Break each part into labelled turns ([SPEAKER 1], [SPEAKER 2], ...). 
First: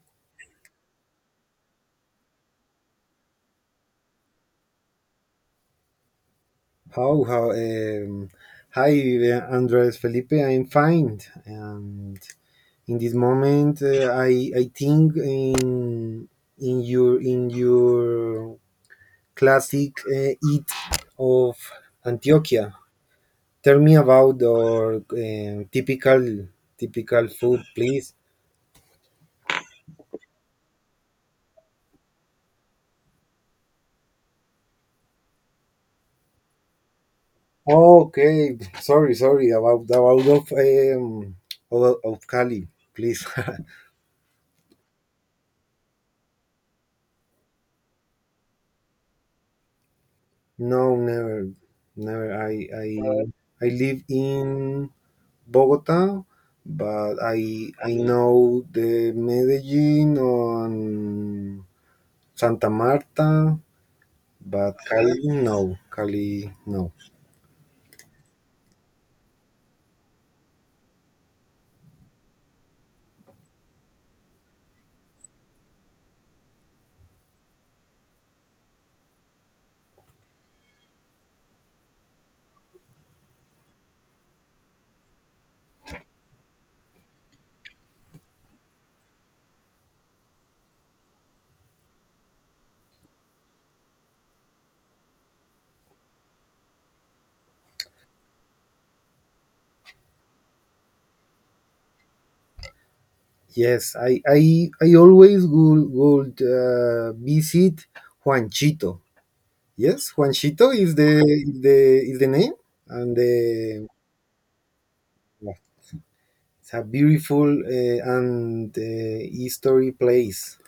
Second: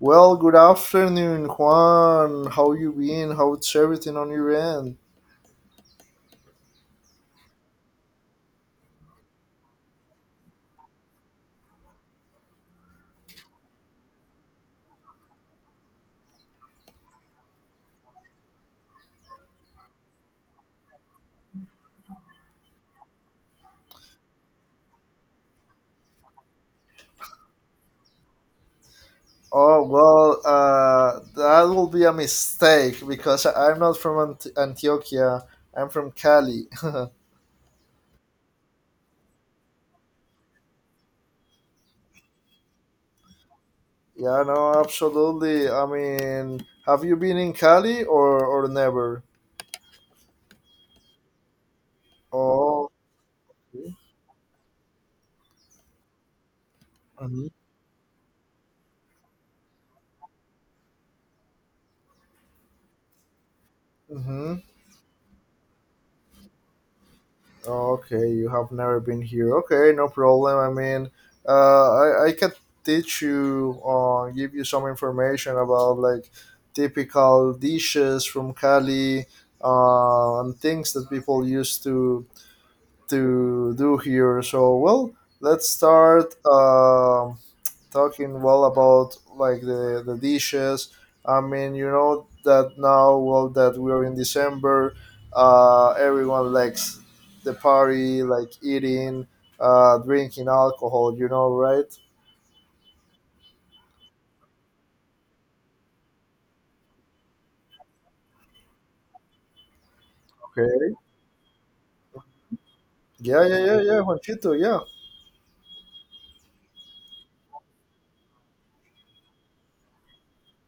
[SPEAKER 1] Well, good afternoon, Juan. How you been? How's everything on your end?
[SPEAKER 2] How, how, um, Hi, Andres Felipe. I'm fine, and in this moment, I think in in your classic eat of Antioquia. Tell me about your typical food, please.
[SPEAKER 1] Oh, well, that will be a mistake because I'm not from Antioquia. I'm from Cali. Yeah,
[SPEAKER 2] Okay, sorry about of Cali, please.
[SPEAKER 1] no, absolutely. I mean, have you been in Cali or never?
[SPEAKER 2] No, never, never. I I
[SPEAKER 1] Oh,
[SPEAKER 2] I
[SPEAKER 1] okay.
[SPEAKER 2] live in Bogota, but I know the Medellin on Santa Marta,
[SPEAKER 1] Mhm.
[SPEAKER 2] but Cali no, Cali no.
[SPEAKER 1] Okay, you have never been here. Okay, no problem. I mean, I can teach you or give you some information about like typical dishes from Cali and things that people used to do here. So, well, let's start talking, well, about like the dishes. I mean, you know that now, well, that we're in December, everyone likes the party, like eating, drinking alcohol, you know, right?
[SPEAKER 2] Yes, I always would visit Juanchito. Yes, Juanchito
[SPEAKER 1] Okay.
[SPEAKER 2] is the name and
[SPEAKER 1] Yeah, yeah, yeah,
[SPEAKER 2] the.
[SPEAKER 1] yeah, Juanchito, yeah.
[SPEAKER 2] Yeah, it's a beautiful and history place.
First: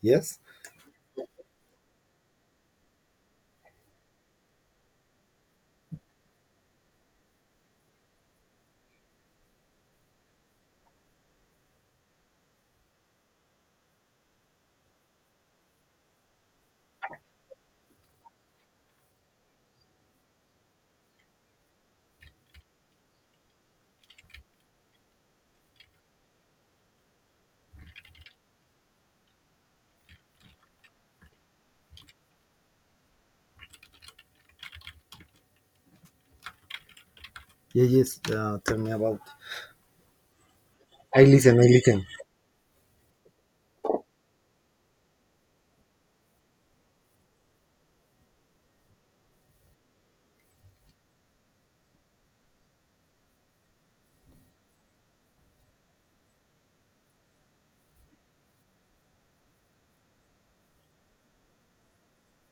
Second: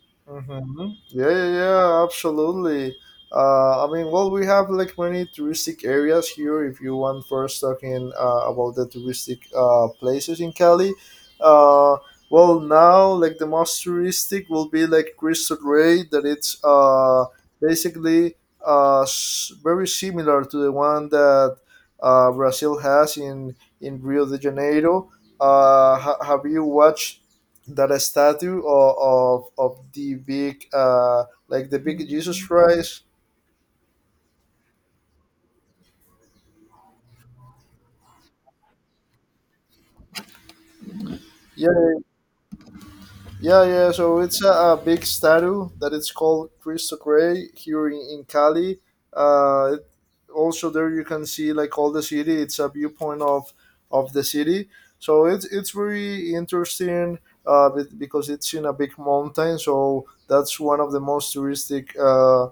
[SPEAKER 2] Yes.
[SPEAKER 1] Yeah, yeah, yeah, absolutely. I mean, well, we have like many touristic areas here. If you want first talking about the touristic places in Cali, uh, well, now like the most touristic will be like Cristo Rey, that it's basically very similar to the one that Brazil has in Rio de Janeiro. Have you watched that, a statue of the big like the big Jesus Christ?
[SPEAKER 2] Yeah, yes. Tell me about. I listen, I
[SPEAKER 1] Yeah,
[SPEAKER 2] listen.
[SPEAKER 1] yeah, yeah, so it's a big statue that it's called Cristo Rey here in Cali. uh, it, Also, there you can see like all the city. It's a viewpoint of the city, so it's very interesting because it's in a big mountain, so that's one of the most touristic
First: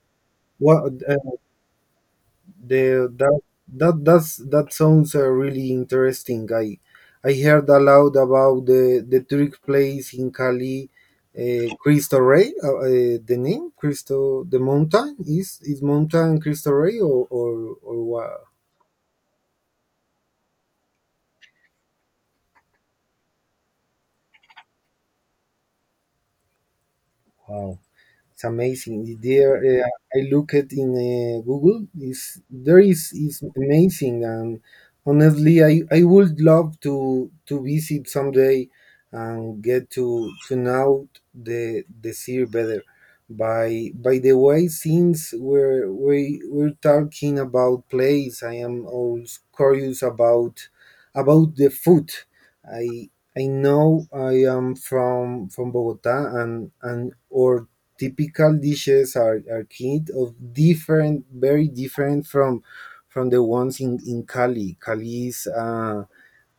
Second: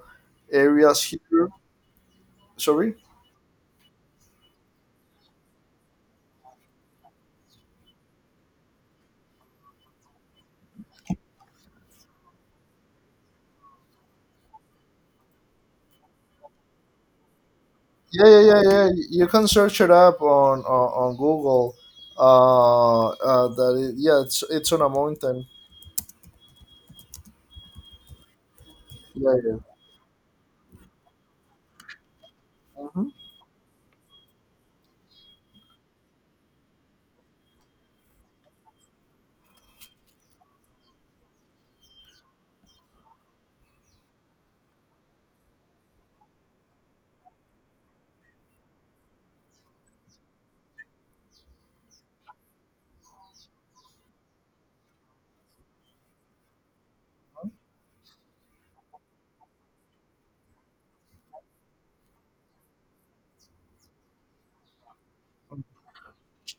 [SPEAKER 2] Well,
[SPEAKER 1] areas here. Sorry.
[SPEAKER 2] the that that that's, that sounds really interesting. I heard a lot about the trick plays in Cali. Cristo Rey, the name Cristo, the mountain is mountain Cristo Rey or or
[SPEAKER 1] Yeah, yeah,
[SPEAKER 2] or
[SPEAKER 1] yeah, yeah. You can search it up on Google. Yeah, it's on a mountain.
[SPEAKER 2] what? It's amazing.
[SPEAKER 1] Yeah,
[SPEAKER 2] There,
[SPEAKER 1] yeah.
[SPEAKER 2] uh, I look at in Google. Is there
[SPEAKER 1] Mm-hmm.
[SPEAKER 2] is amazing, and honestly, I would love to visit someday and get to know the sea better. By the way, since we're talking about place, I am always curious about the food. I I know I am from Bogota and or typical dishes are kind of different, very different from the ones in Cali. Cali is uh,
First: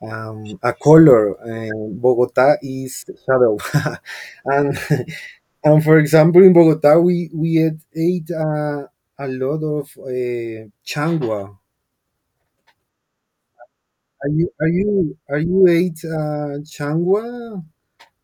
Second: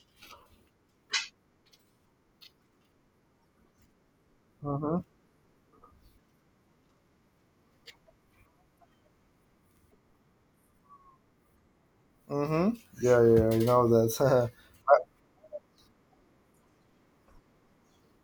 [SPEAKER 2] um, a color, and Bogota is shadow. and and for example, in Bogota, we ate a lot of changua.
[SPEAKER 1] Mm-hmm. Yeah, yeah. I know
[SPEAKER 2] Are you
[SPEAKER 1] that.
[SPEAKER 2] are you are you ate changua?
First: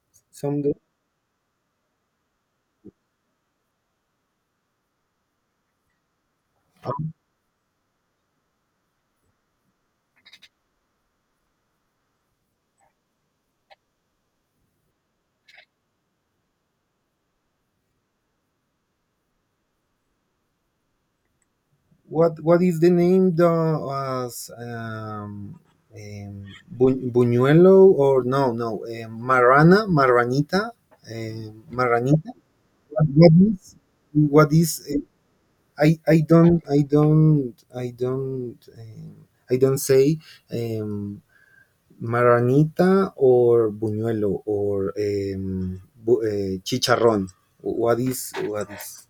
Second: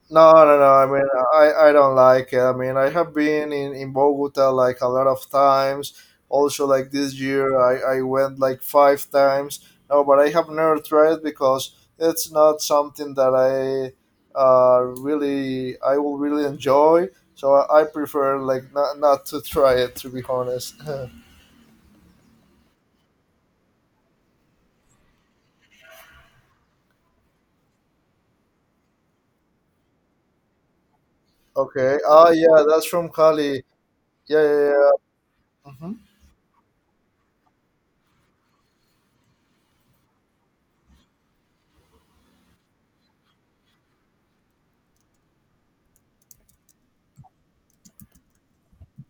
[SPEAKER 1] No,
[SPEAKER 2] Some.
[SPEAKER 1] no, no. I mean, I don't like it. I mean, I have been in Bogota like a lot of times. Also, like this year, I went like five times. No, but I have never tried, because it's not something that I will really enjoy. So I prefer like not to try it, to be honest.
[SPEAKER 2] What is the name though as um, Buñuelo, or no no Marana Maranita,
[SPEAKER 1] Okay.
[SPEAKER 2] Maranita.
[SPEAKER 1] Oh, yeah, that's
[SPEAKER 2] what,
[SPEAKER 1] from
[SPEAKER 2] what
[SPEAKER 1] Cali.
[SPEAKER 2] is
[SPEAKER 1] Yeah,
[SPEAKER 2] what
[SPEAKER 1] yeah,
[SPEAKER 2] is
[SPEAKER 1] yeah. Mhm.
[SPEAKER 2] I don't say um, Maranita or Buñuelo or chicharrón. What is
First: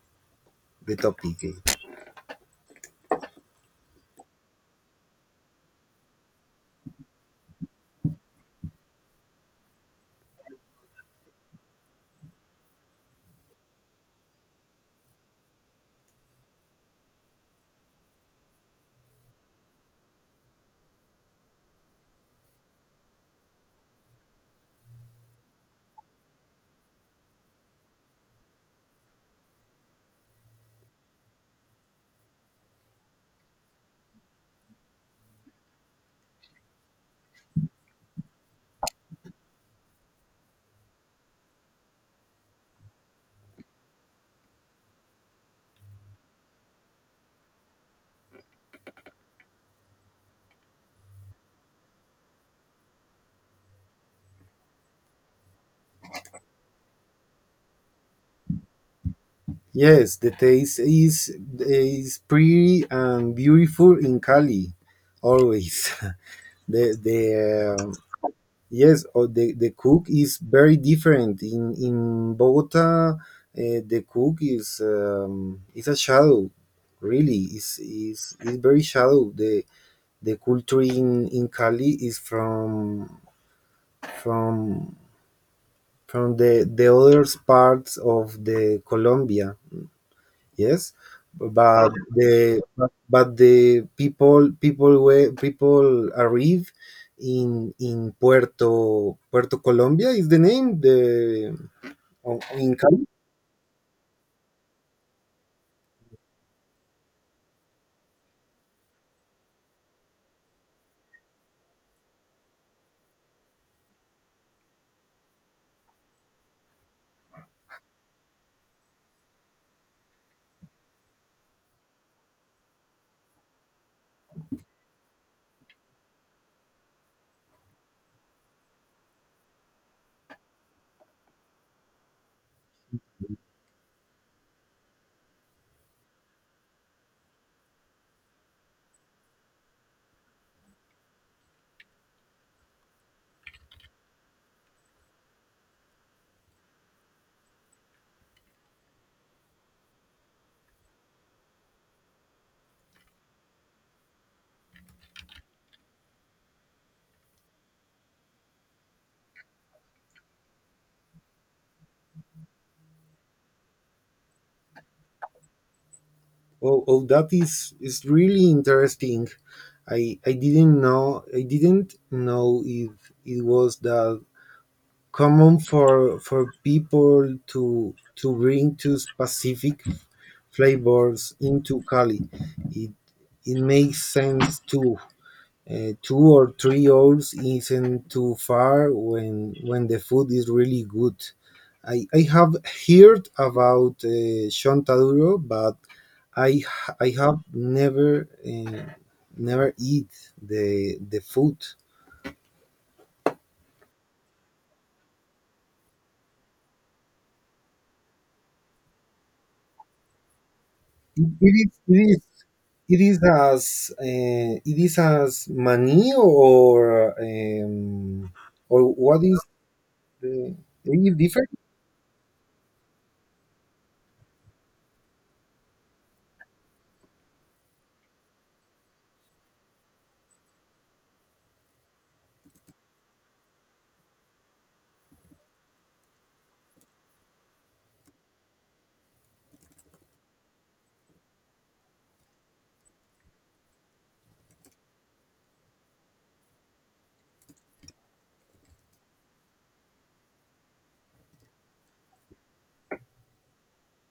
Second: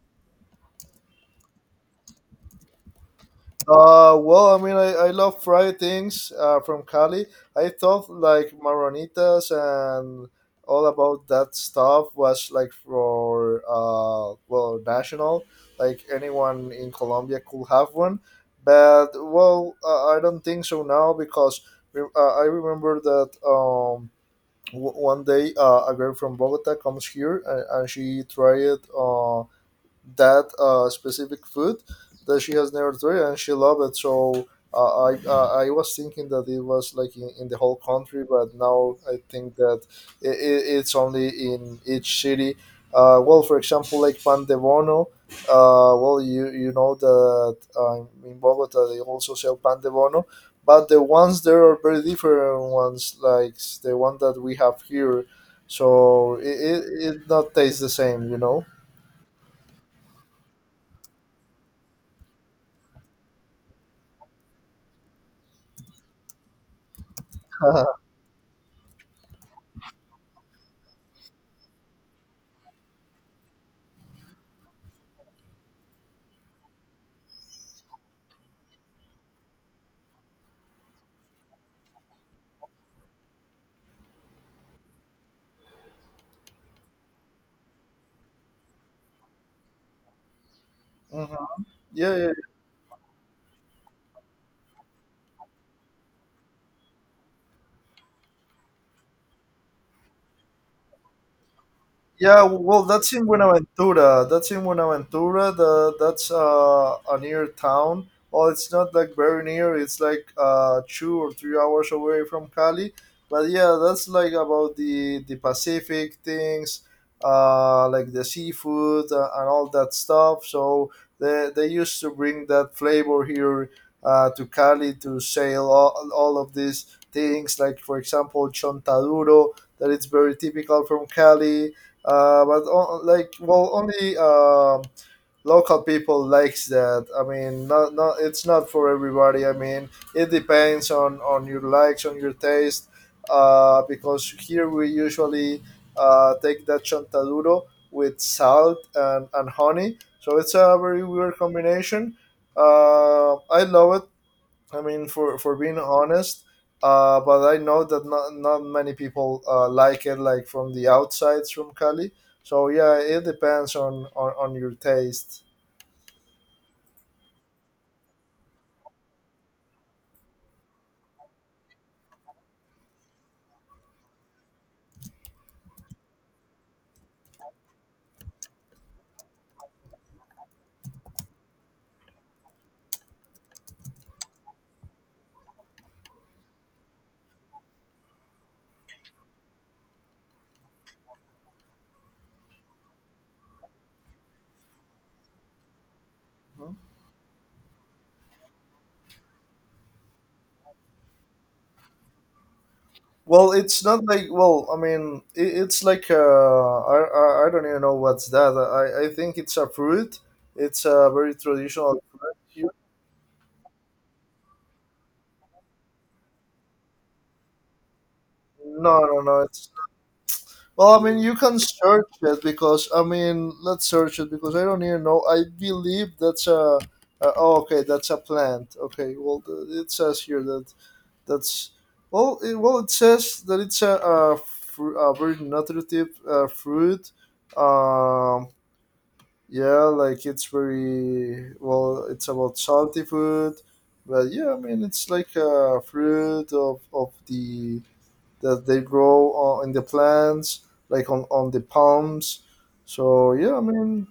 [SPEAKER 2] the topic, eh?
[SPEAKER 1] Well, I mean, I love fried things from Cali. I thought like maronitas and all about that stuff was like for well national, like anyone in Colombia could have one. But well, I don't think so now, because I remember that one day a girl from Bogota comes here, and she tried it, that specific food, that she has never tried, and she loved it. So I was thinking that it was like in the whole country, but now I think that I it's only in each city. Well, for example, like pan de bono, well, you know that in Bogota they also sell pan de bono, but the ones there are very different ones, like the one that we have here. So it not tastes the same.
[SPEAKER 2] Yes, the taste is pretty and beautiful in Cali, always. The Yes, or the cook is very different in Bogota. The cook is a shadow, really. Is very shadow. The culture in Cali is from from the other parts of the Colombia. Yes,
[SPEAKER 1] Mhm. Yeah, yeah,
[SPEAKER 2] but the people people were people arrive in Puerto Colombia is the name
[SPEAKER 1] yeah,
[SPEAKER 2] in
[SPEAKER 1] well,
[SPEAKER 2] Cali.
[SPEAKER 1] that's in Buenaventura. That's in Buenaventura. That's a near town. Well, it's not like very near. It's like 2 or 3 hours away from Cali. But yeah, that's like about the Pacific things, like the seafood and all that stuff. So they used to bring that flavor here, to Cali, to sell all of these things. Like, for example, chontaduro, that it's very typical from Cali, but on, like, well, only local people likes that. I mean, not it's not for everybody. I mean, it depends on your likes, on your taste, because here we usually take that chontaduro with salt and honey, so it's a very weird combination. I love it. I mean, for being honest, but I know that not many people like it, like from the outsides from Cali. So yeah, it depends on your taste.
[SPEAKER 2] Oh, that is really interesting. I didn't know. I didn't know if it was that common for people to bring two specific flavors into Cali. It it makes sense too. 2 or 3 hours isn't too far when the food is really good. I have heard about chontaduro, but I
[SPEAKER 1] Mhm.
[SPEAKER 2] h- I have never eat the food.
[SPEAKER 1] Well, it's not like, well, I mean, it's like I don't even know what's that. I think it's a fruit. It's a
[SPEAKER 2] It,
[SPEAKER 1] very
[SPEAKER 2] it is it
[SPEAKER 1] traditional
[SPEAKER 2] is
[SPEAKER 1] fruit here.
[SPEAKER 2] It is as mani, or
[SPEAKER 1] No, no,
[SPEAKER 2] what is
[SPEAKER 1] no. It's
[SPEAKER 2] the.
[SPEAKER 1] Well, I
[SPEAKER 2] Any
[SPEAKER 1] mean, you
[SPEAKER 2] different?
[SPEAKER 1] can search it, because, I mean, let's search it because I don't even know. I believe that's a. Oh, okay, that's a plant. Okay, well, it says here that that's well, it says that it's a very nutritive fruit. Um, yeah, like it's very, well, it's about salty food, but yeah, I mean, it's like a fruit of the that they grow on, in the plants, like on the palms. So yeah, I mean,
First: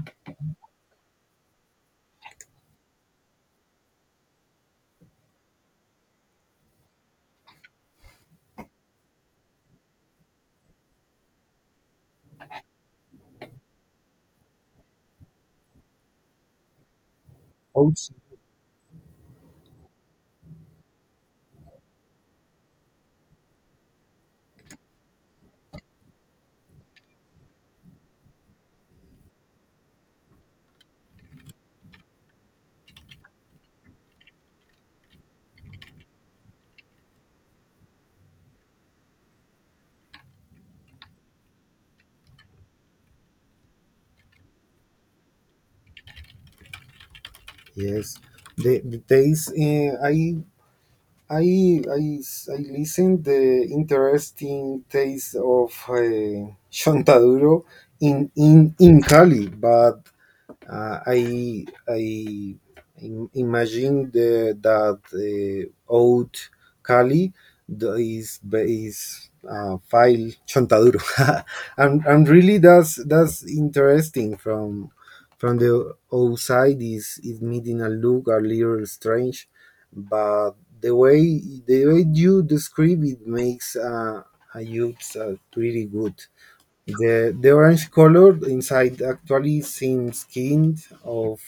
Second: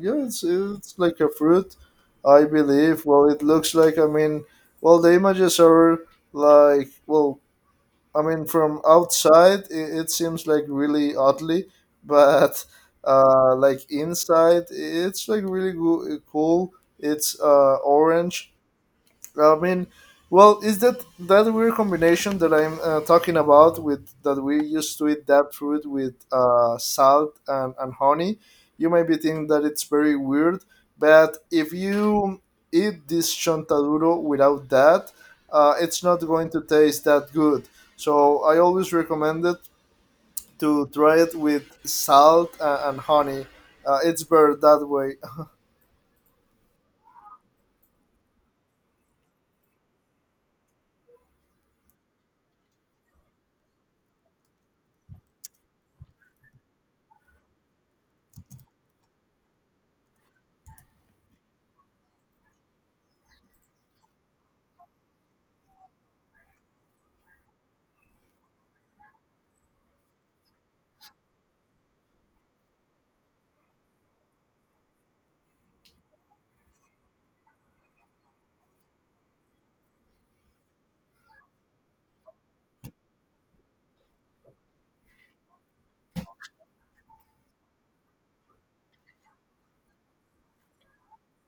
[SPEAKER 1] yeah, it's like a fruit, I believe. Well, it looks like, I mean, well, the images are, like, well, I mean, from outside it seems like really oddly, but like inside it's like really cool. It's
[SPEAKER 2] Oh,
[SPEAKER 1] orange. I mean, well, is that that weird combination that I'm talking about, with that we used to eat that fruit with salt and honey? You might be thinking that it's very weird, but if you eat this chontaduro without that, it's not going to taste that good. So I always recommend it, to try it with salt and honey. It's better that way.
[SPEAKER 2] yes, the taste. I I listen the interesting taste of Chontaduro in Cali, but Uh, I I imagine that old Cali is file Chontaduro, and really that's interesting. From the outside is it meeting a look a little strange, but the way you describe it makes a youth, pretty good. The orange color inside actually seems kind of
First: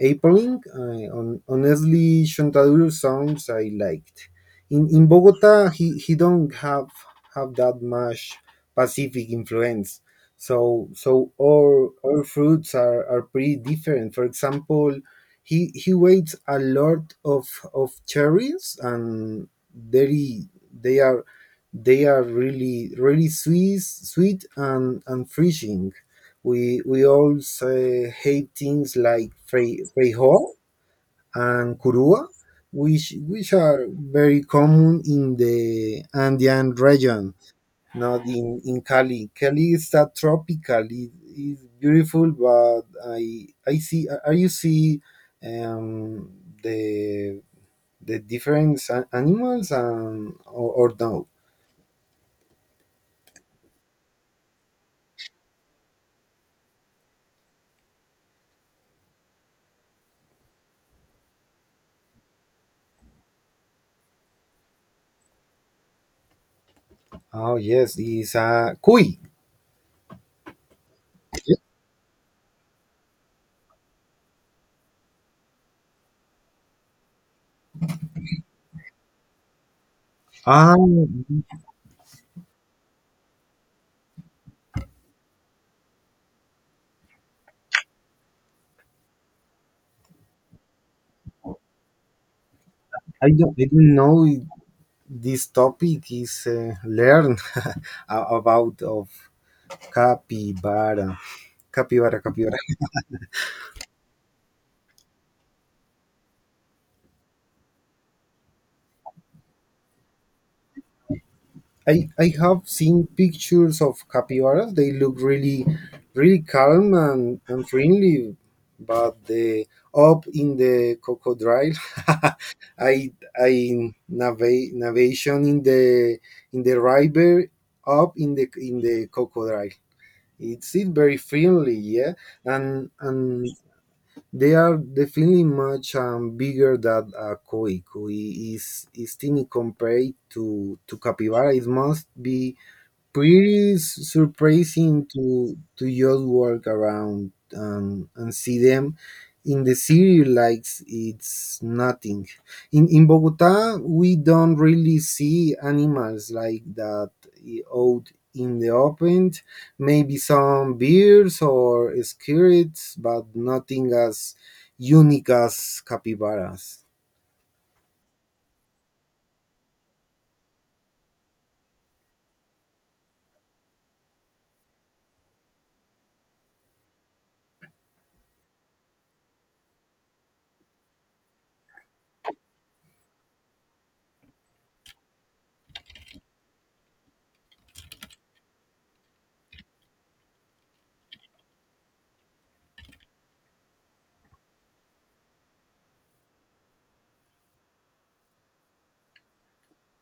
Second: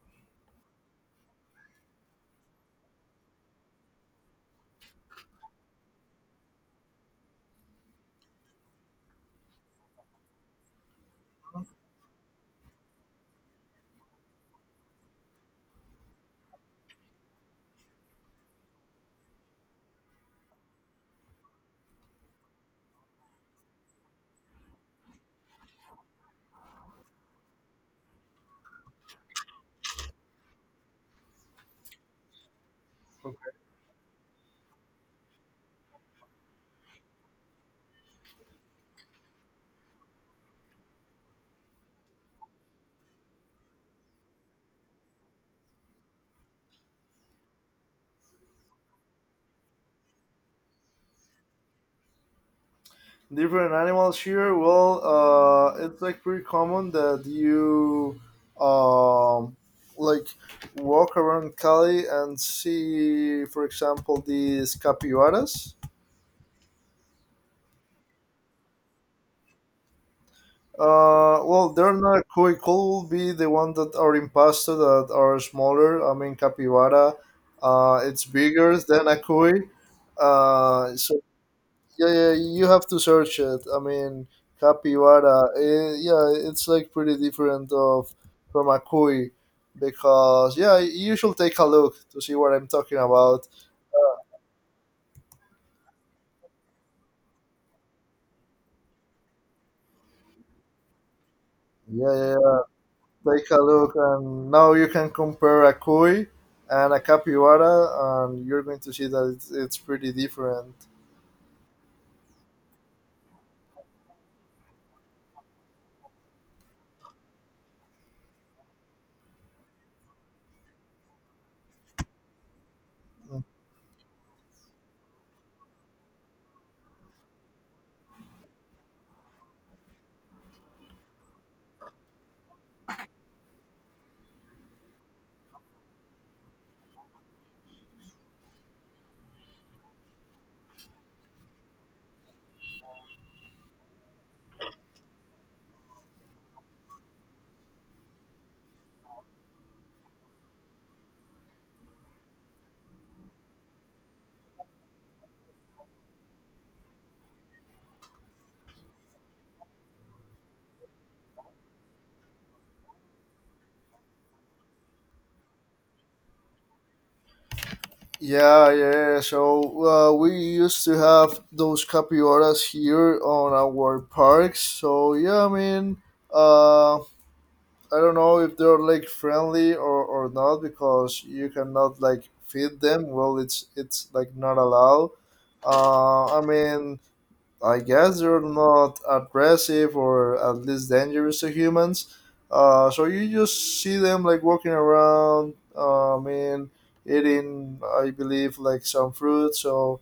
[SPEAKER 2] appalling. Honestly, Chontaduro sounds I liked. In Bogota, he don't have that much Pacific influence. So our fruits are pretty different. For example, he weighs a lot of cherries, and very they are they are really, really sweet, sweet and refreshing. We also hate things like frijol and curua, which which are very common in the Andean region, not in Cali. Cali is that tropical. It is beautiful, but I see. Are you see um the the different animals, and or, no?
[SPEAKER 1] Different animals here. Well, it's like pretty common that you um, like walk around Cali and see, for example, these capybaras.
[SPEAKER 2] Oh yes, it's a kui.
[SPEAKER 1] Well, they're not koi. Koi will be the one that are in pasta, that are smaller. I mean, capybara, it's bigger than a koi. So
[SPEAKER 2] Um,
[SPEAKER 1] yeah, yeah, you have to search it. I mean, capybara. Yeah, it's like pretty different of from a cuy, because yeah, you should take a look to see what I'm talking
[SPEAKER 2] I
[SPEAKER 1] about.
[SPEAKER 2] don't, I don't know this topic is learned. About of capybara,
[SPEAKER 1] Yeah,
[SPEAKER 2] capybara,
[SPEAKER 1] yeah,
[SPEAKER 2] capybara.
[SPEAKER 1] yeah. Take a look, and now you can compare a cuy and a capybara, and you're going to see that it's pretty different.
[SPEAKER 2] I have seen pictures of capybaras. They look really, really calm and friendly, but the up in the crocodile. I I navigate navigation in the river up in the crocodile. It's it very friendly, yeah, and they are definitely much bigger than a koi. Koi is tiny compared to capybara. It must be pretty surprising to just walk around, and see them in the city like it's nothing. In Bogota we don't really see animals like that, out in the open. Maybe some bears or skirrets, but nothing as unique as capybaras.
[SPEAKER 1] Yeah, yeah. So we used to have those capybaras here on our parks. So yeah, I mean, um, I don't know if they're like friendly or not, because you cannot like feed them. Well, it's like not allowed. I mean, I guess they're not aggressive, or at least dangerous, to humans. So you just see them like walking around. I mean, eating, I believe, like some fruit. So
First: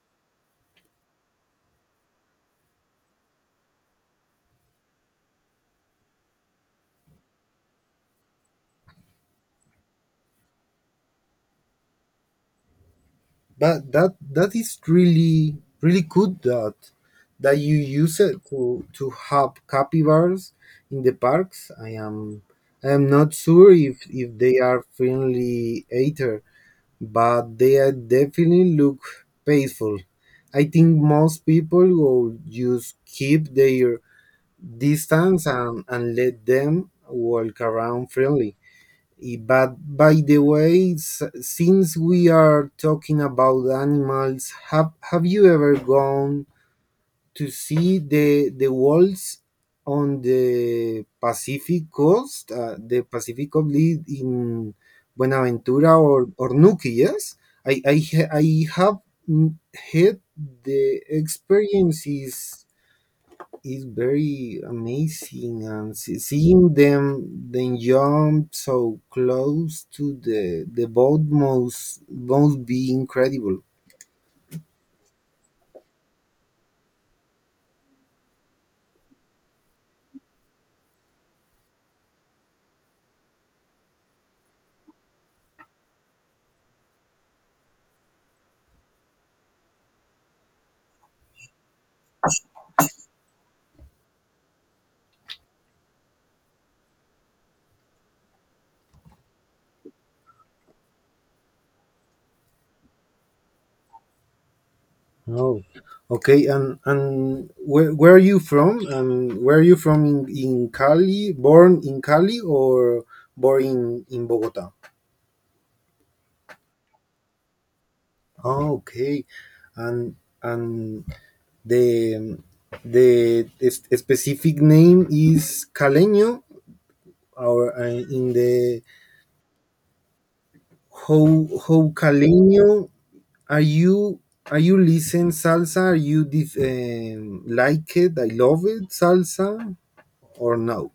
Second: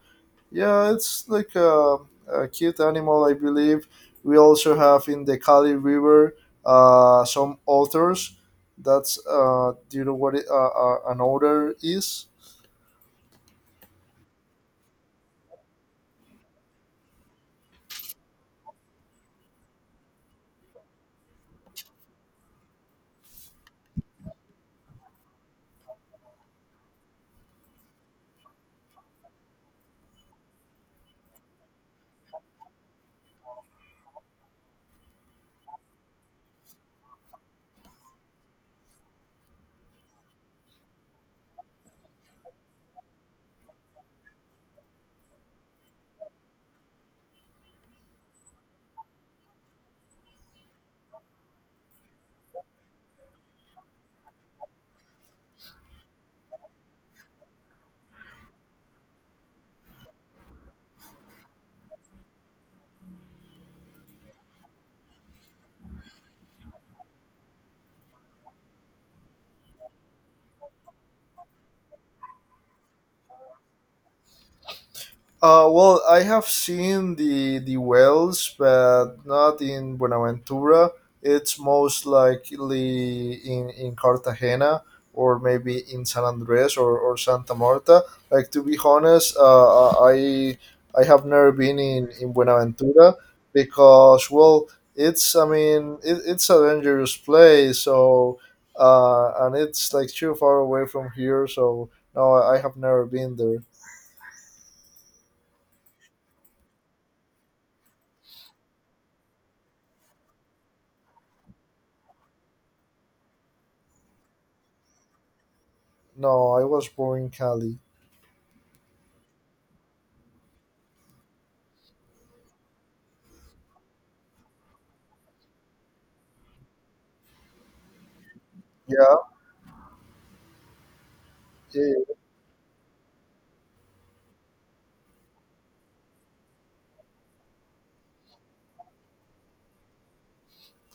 [SPEAKER 1] yeah, it's like a cute animal, I believe. We also have in the Kali River some otters. That's Do you know what an altar is?
[SPEAKER 2] But that is really good that you use it to have capybaras in the parks. I am not sure if they are friendly eater, but they are definitely look peaceful. I think most people will just keep their distance, and let them walk around freely. But by the way, since we are talking about animals, have you ever gone to see the walls on the Pacific coast, the Pacific Oblid in Buenaventura or Nuki? Yes, I have mm, had the experiences. It's very amazing, and seeing them then jump so close to the boat must be incredible.
[SPEAKER 1] Well, I have seen the wells, but not in Buenaventura. It's most likely in Cartagena, or maybe in San Andres, or Santa Marta. Like, to be honest, I have never been in Buenaventura, because, well, it's, I mean, it's a dangerous place. So and it's like too far away from here. So no, I have never been there.
[SPEAKER 2] Oh, okay. And where are you from? And where are you from, in Cali, born in Cali, or born in Bogota?
[SPEAKER 1] No, I was born in Cali.
[SPEAKER 2] Oh, okay. And and the the s- specific name is caleño, or in the.
[SPEAKER 1] Yeah,
[SPEAKER 2] How
[SPEAKER 1] yeah, yeah.
[SPEAKER 2] Caleño are you? Are you listen salsa? Are you like it? I love it salsa, or no?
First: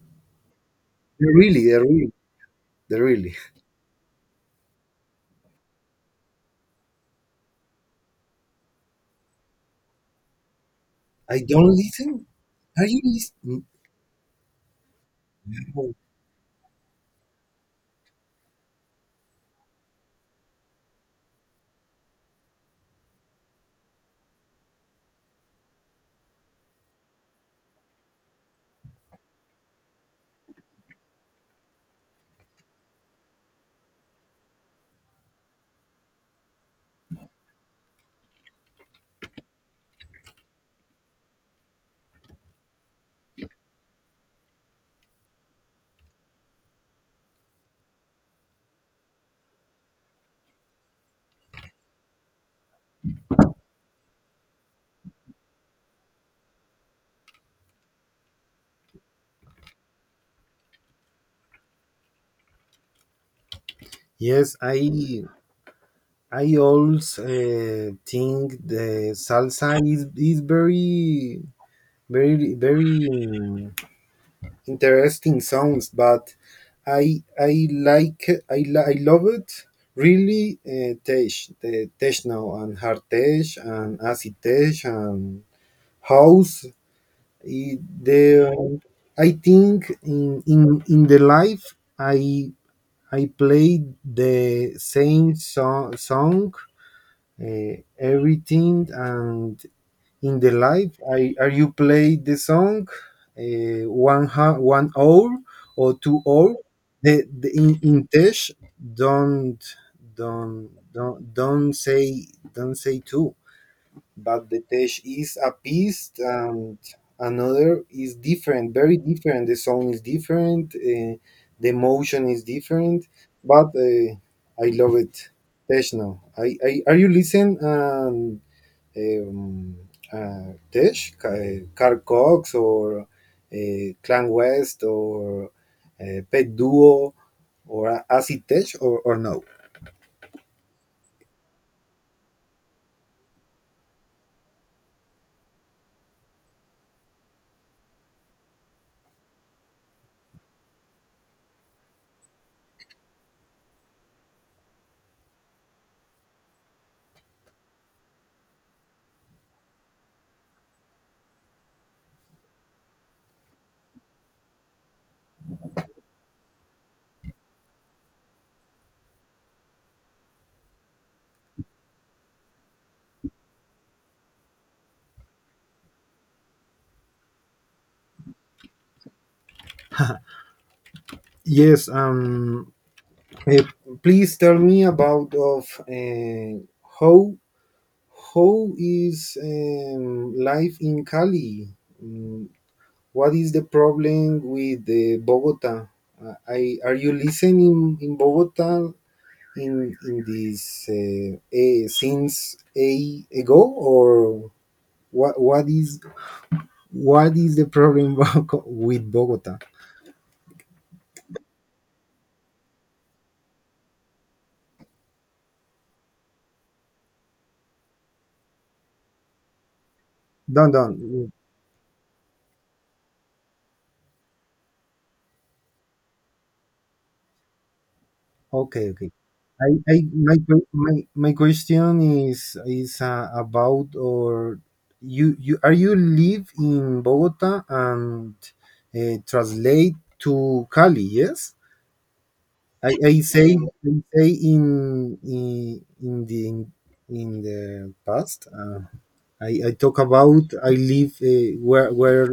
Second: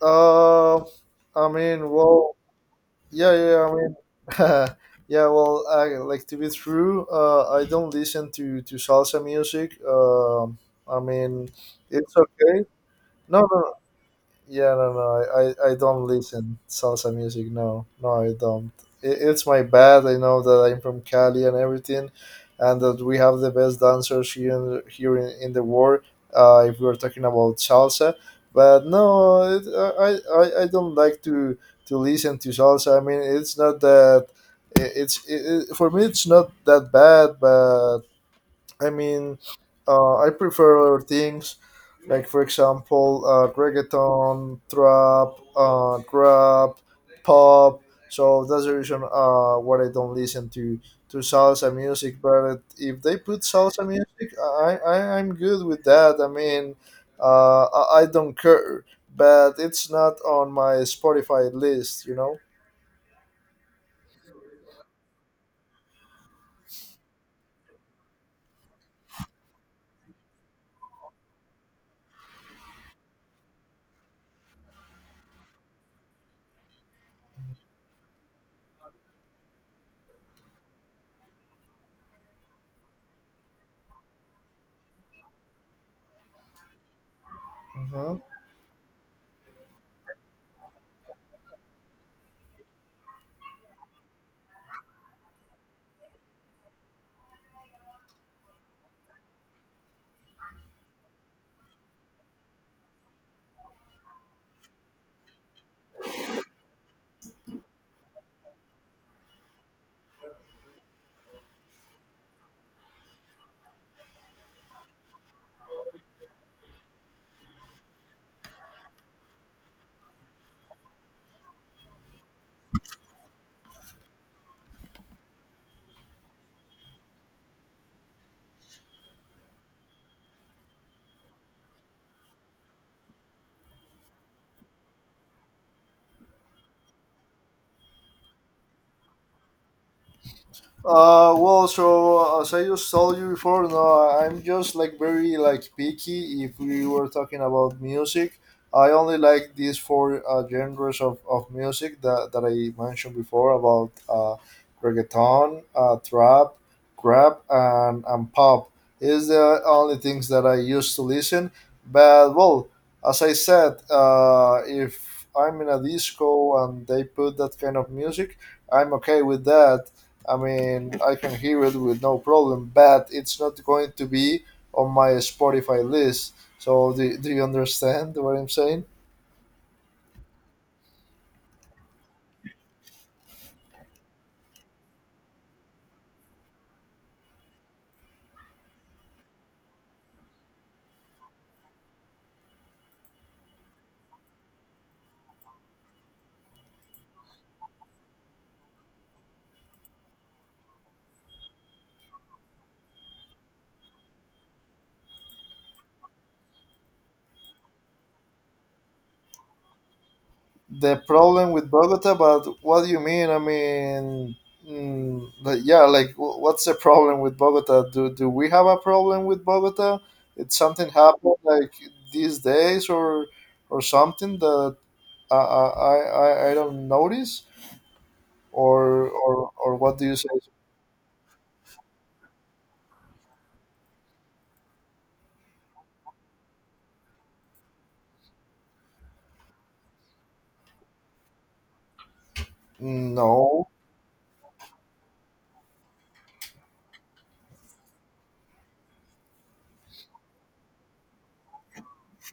[SPEAKER 1] Uh,
[SPEAKER 2] They're
[SPEAKER 1] I
[SPEAKER 2] really, they
[SPEAKER 1] mean,
[SPEAKER 2] really,
[SPEAKER 1] well,
[SPEAKER 2] they
[SPEAKER 1] yeah,
[SPEAKER 2] really.
[SPEAKER 1] yeah, yeah, I mean, yeah. Well, like, to be true, I don't listen to salsa music. I
[SPEAKER 2] I
[SPEAKER 1] mean,
[SPEAKER 2] don't
[SPEAKER 1] it's
[SPEAKER 2] listen.
[SPEAKER 1] okay.
[SPEAKER 2] Are you
[SPEAKER 1] No, no,
[SPEAKER 2] listening?
[SPEAKER 1] no. Yeah, no, no, I don't listen salsa music. No, no, I don't. It's my bad. I know that I'm from Cali and everything, and that we have the best dancers here in the world. If we're talking about salsa, but no, I don't like to listen to salsa. I mean, it's not that. It, it's it, it- For me, it's not that bad, but I mean, I prefer other things, like, for example, reggaeton, trap, rap, pop. So that's the reason why I don't listen to salsa music. But if they put salsa music, I'm good with that. I mean, I don't care. But it's not on my Spotify list.
[SPEAKER 2] Yes, I also think the salsa is very, very, very interesting songs, but I like I li- I love it really, tech, the techno and hard tech and acid tech and house. It,
[SPEAKER 1] Mhm.
[SPEAKER 2] the. I think in the life I played the same song, everything, and in the live, are you play the song, 1 hour or 2 hour, the, in tesh. Don't don't don't don't say don't say two, but the tesh is a piece and another is different, very different. The song is different, the emotion is different, but I love it. Tesh now, I are you listen, and um, Tesh, Carl Cox, or Clan West, or Pet Duo, or Acid Tesh, or no?
[SPEAKER 1] Well, so, as I just told you before, no, I'm just like very, like, picky. If we were talking about music, I only like these four genres of music that, I mentioned before, about reggaeton, trap, rap, and pop. Is the only things that I used to listen. But well, as I said, if I'm in a disco and they put that kind of music, I'm okay with that. I mean, I can hear it with no problem, but it's not going to be on my Spotify list. So, do you understand what I'm saying?
[SPEAKER 2] Yes, Uh, please tell me about of how how is life in Cali? Mm, what is the problem with the Bogota? I are you listening in Bogota? In this since a ago, or what what is what is the problem with Bogota?
[SPEAKER 1] The problem with Bogota, but what do you mean? I mean, like, yeah, like, what's the problem with Bogota? Do we have a problem with Bogota? Did
[SPEAKER 2] Don't,
[SPEAKER 1] something
[SPEAKER 2] don't.
[SPEAKER 1] happen like these days or something that I don't notice?
[SPEAKER 2] Okay,
[SPEAKER 1] Or,
[SPEAKER 2] okay.
[SPEAKER 1] or, or
[SPEAKER 2] I
[SPEAKER 1] what do you say?
[SPEAKER 2] My question is about, or you are you live in Bogota and translate to Cali? Yes, I say
[SPEAKER 1] No,
[SPEAKER 2] I say in the past. I talk about I live, where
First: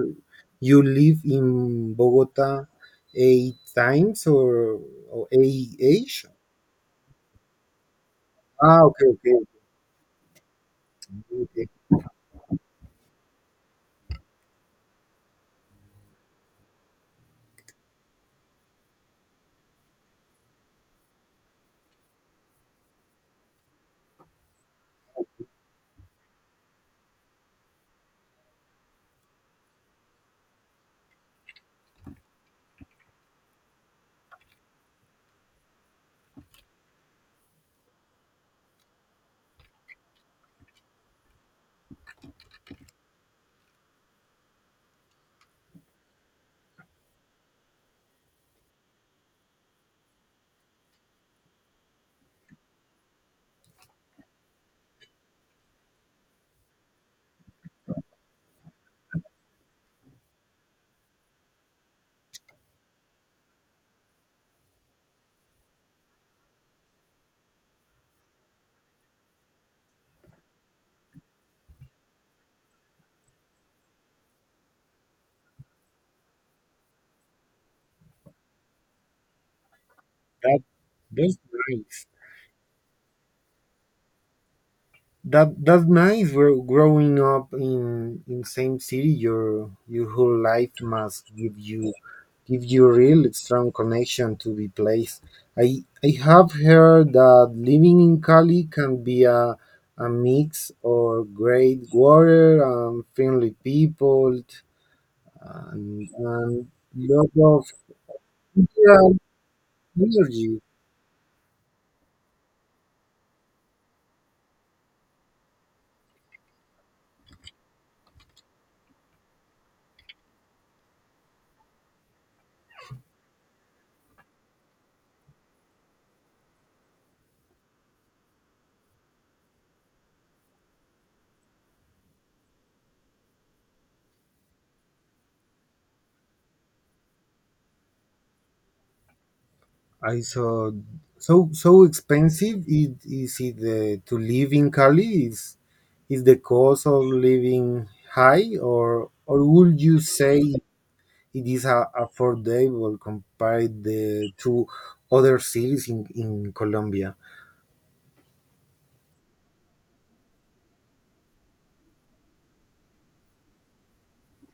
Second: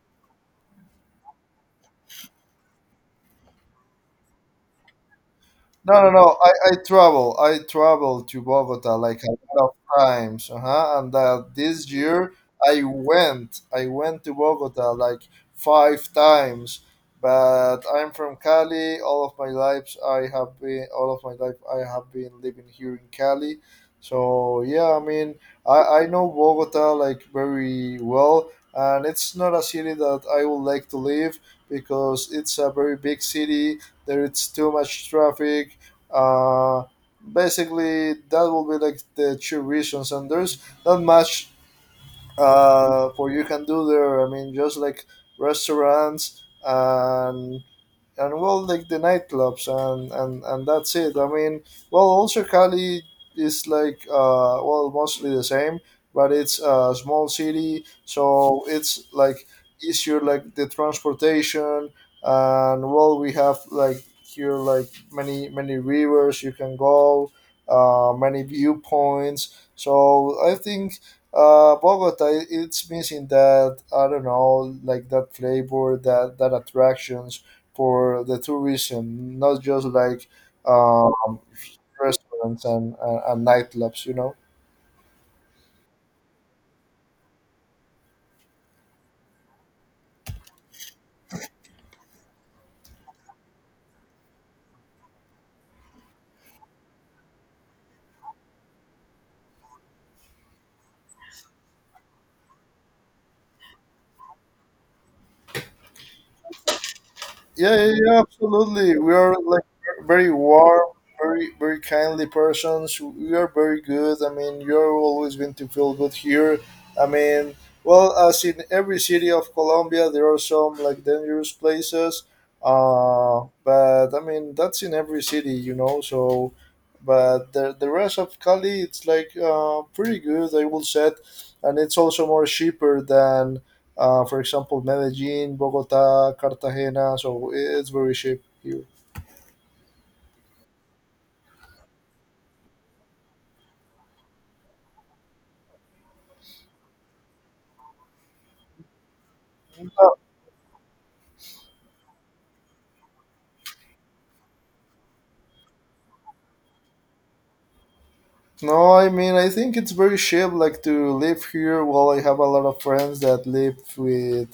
[SPEAKER 2] you live in Bogota eight times, or eight
[SPEAKER 1] no, no,
[SPEAKER 2] age.
[SPEAKER 1] no. I travel. I travel to
[SPEAKER 2] Ah,
[SPEAKER 1] Bogota
[SPEAKER 2] okay,
[SPEAKER 1] like
[SPEAKER 2] okay,
[SPEAKER 1] a lot of times. Uh-huh. And
[SPEAKER 2] okay.
[SPEAKER 1] this year I went to Bogota like five times. But I'm from Cali. All of my life I have been living here in Cali. So yeah, I mean, I know Bogota like very well, and it's not a city that I would like to live because it's a very big city. There is too much traffic, uh, basically. That will be like the two reasons, and there's not much for you can do there. I mean, just like restaurants and well, like the nightclubs, and and that's it. I mean, well, also Cali is like, well, mostly the same, but it's a small city, so it's like easier, like the transportation. And well, we have like here, like many many rivers you can go, many viewpoints. So I think, Bogota, it's missing that, I don't know, like that flavor, that attraction for the tourism, not just like,
[SPEAKER 2] That
[SPEAKER 1] uh,
[SPEAKER 2] that's nice.
[SPEAKER 1] restaurants and nightclubs, you know.
[SPEAKER 2] That's nice. Growing up in same city, your whole life must give you a real strong connection to the place. I have heard that living in Cali can be a mix or great water and friendly people and lot of,
[SPEAKER 1] Yeah, yeah, yeah, absolutely.
[SPEAKER 2] yeah,
[SPEAKER 1] We are like very
[SPEAKER 2] energy.
[SPEAKER 1] warm, very, very kindly persons. We are very good. I mean, you're always going to feel good here. I mean, well, as in every city of Colombia, there are some like dangerous places. But I mean, that's in every city, you know. So, but the rest of Cali, it's like, pretty good, I will say, and it's also more cheaper than, for example, Medellin, Bogota, Cartagena. So it's very cheap here.
[SPEAKER 2] I saw so expensive it is it to live in Cali. Is the cost of living high or would you
[SPEAKER 1] Uh,
[SPEAKER 2] say it is a, affordable compared to other cities in Colombia?
[SPEAKER 1] No, I mean, I think it's very cheap, like to live here. Well, I have a lot of friends that live with,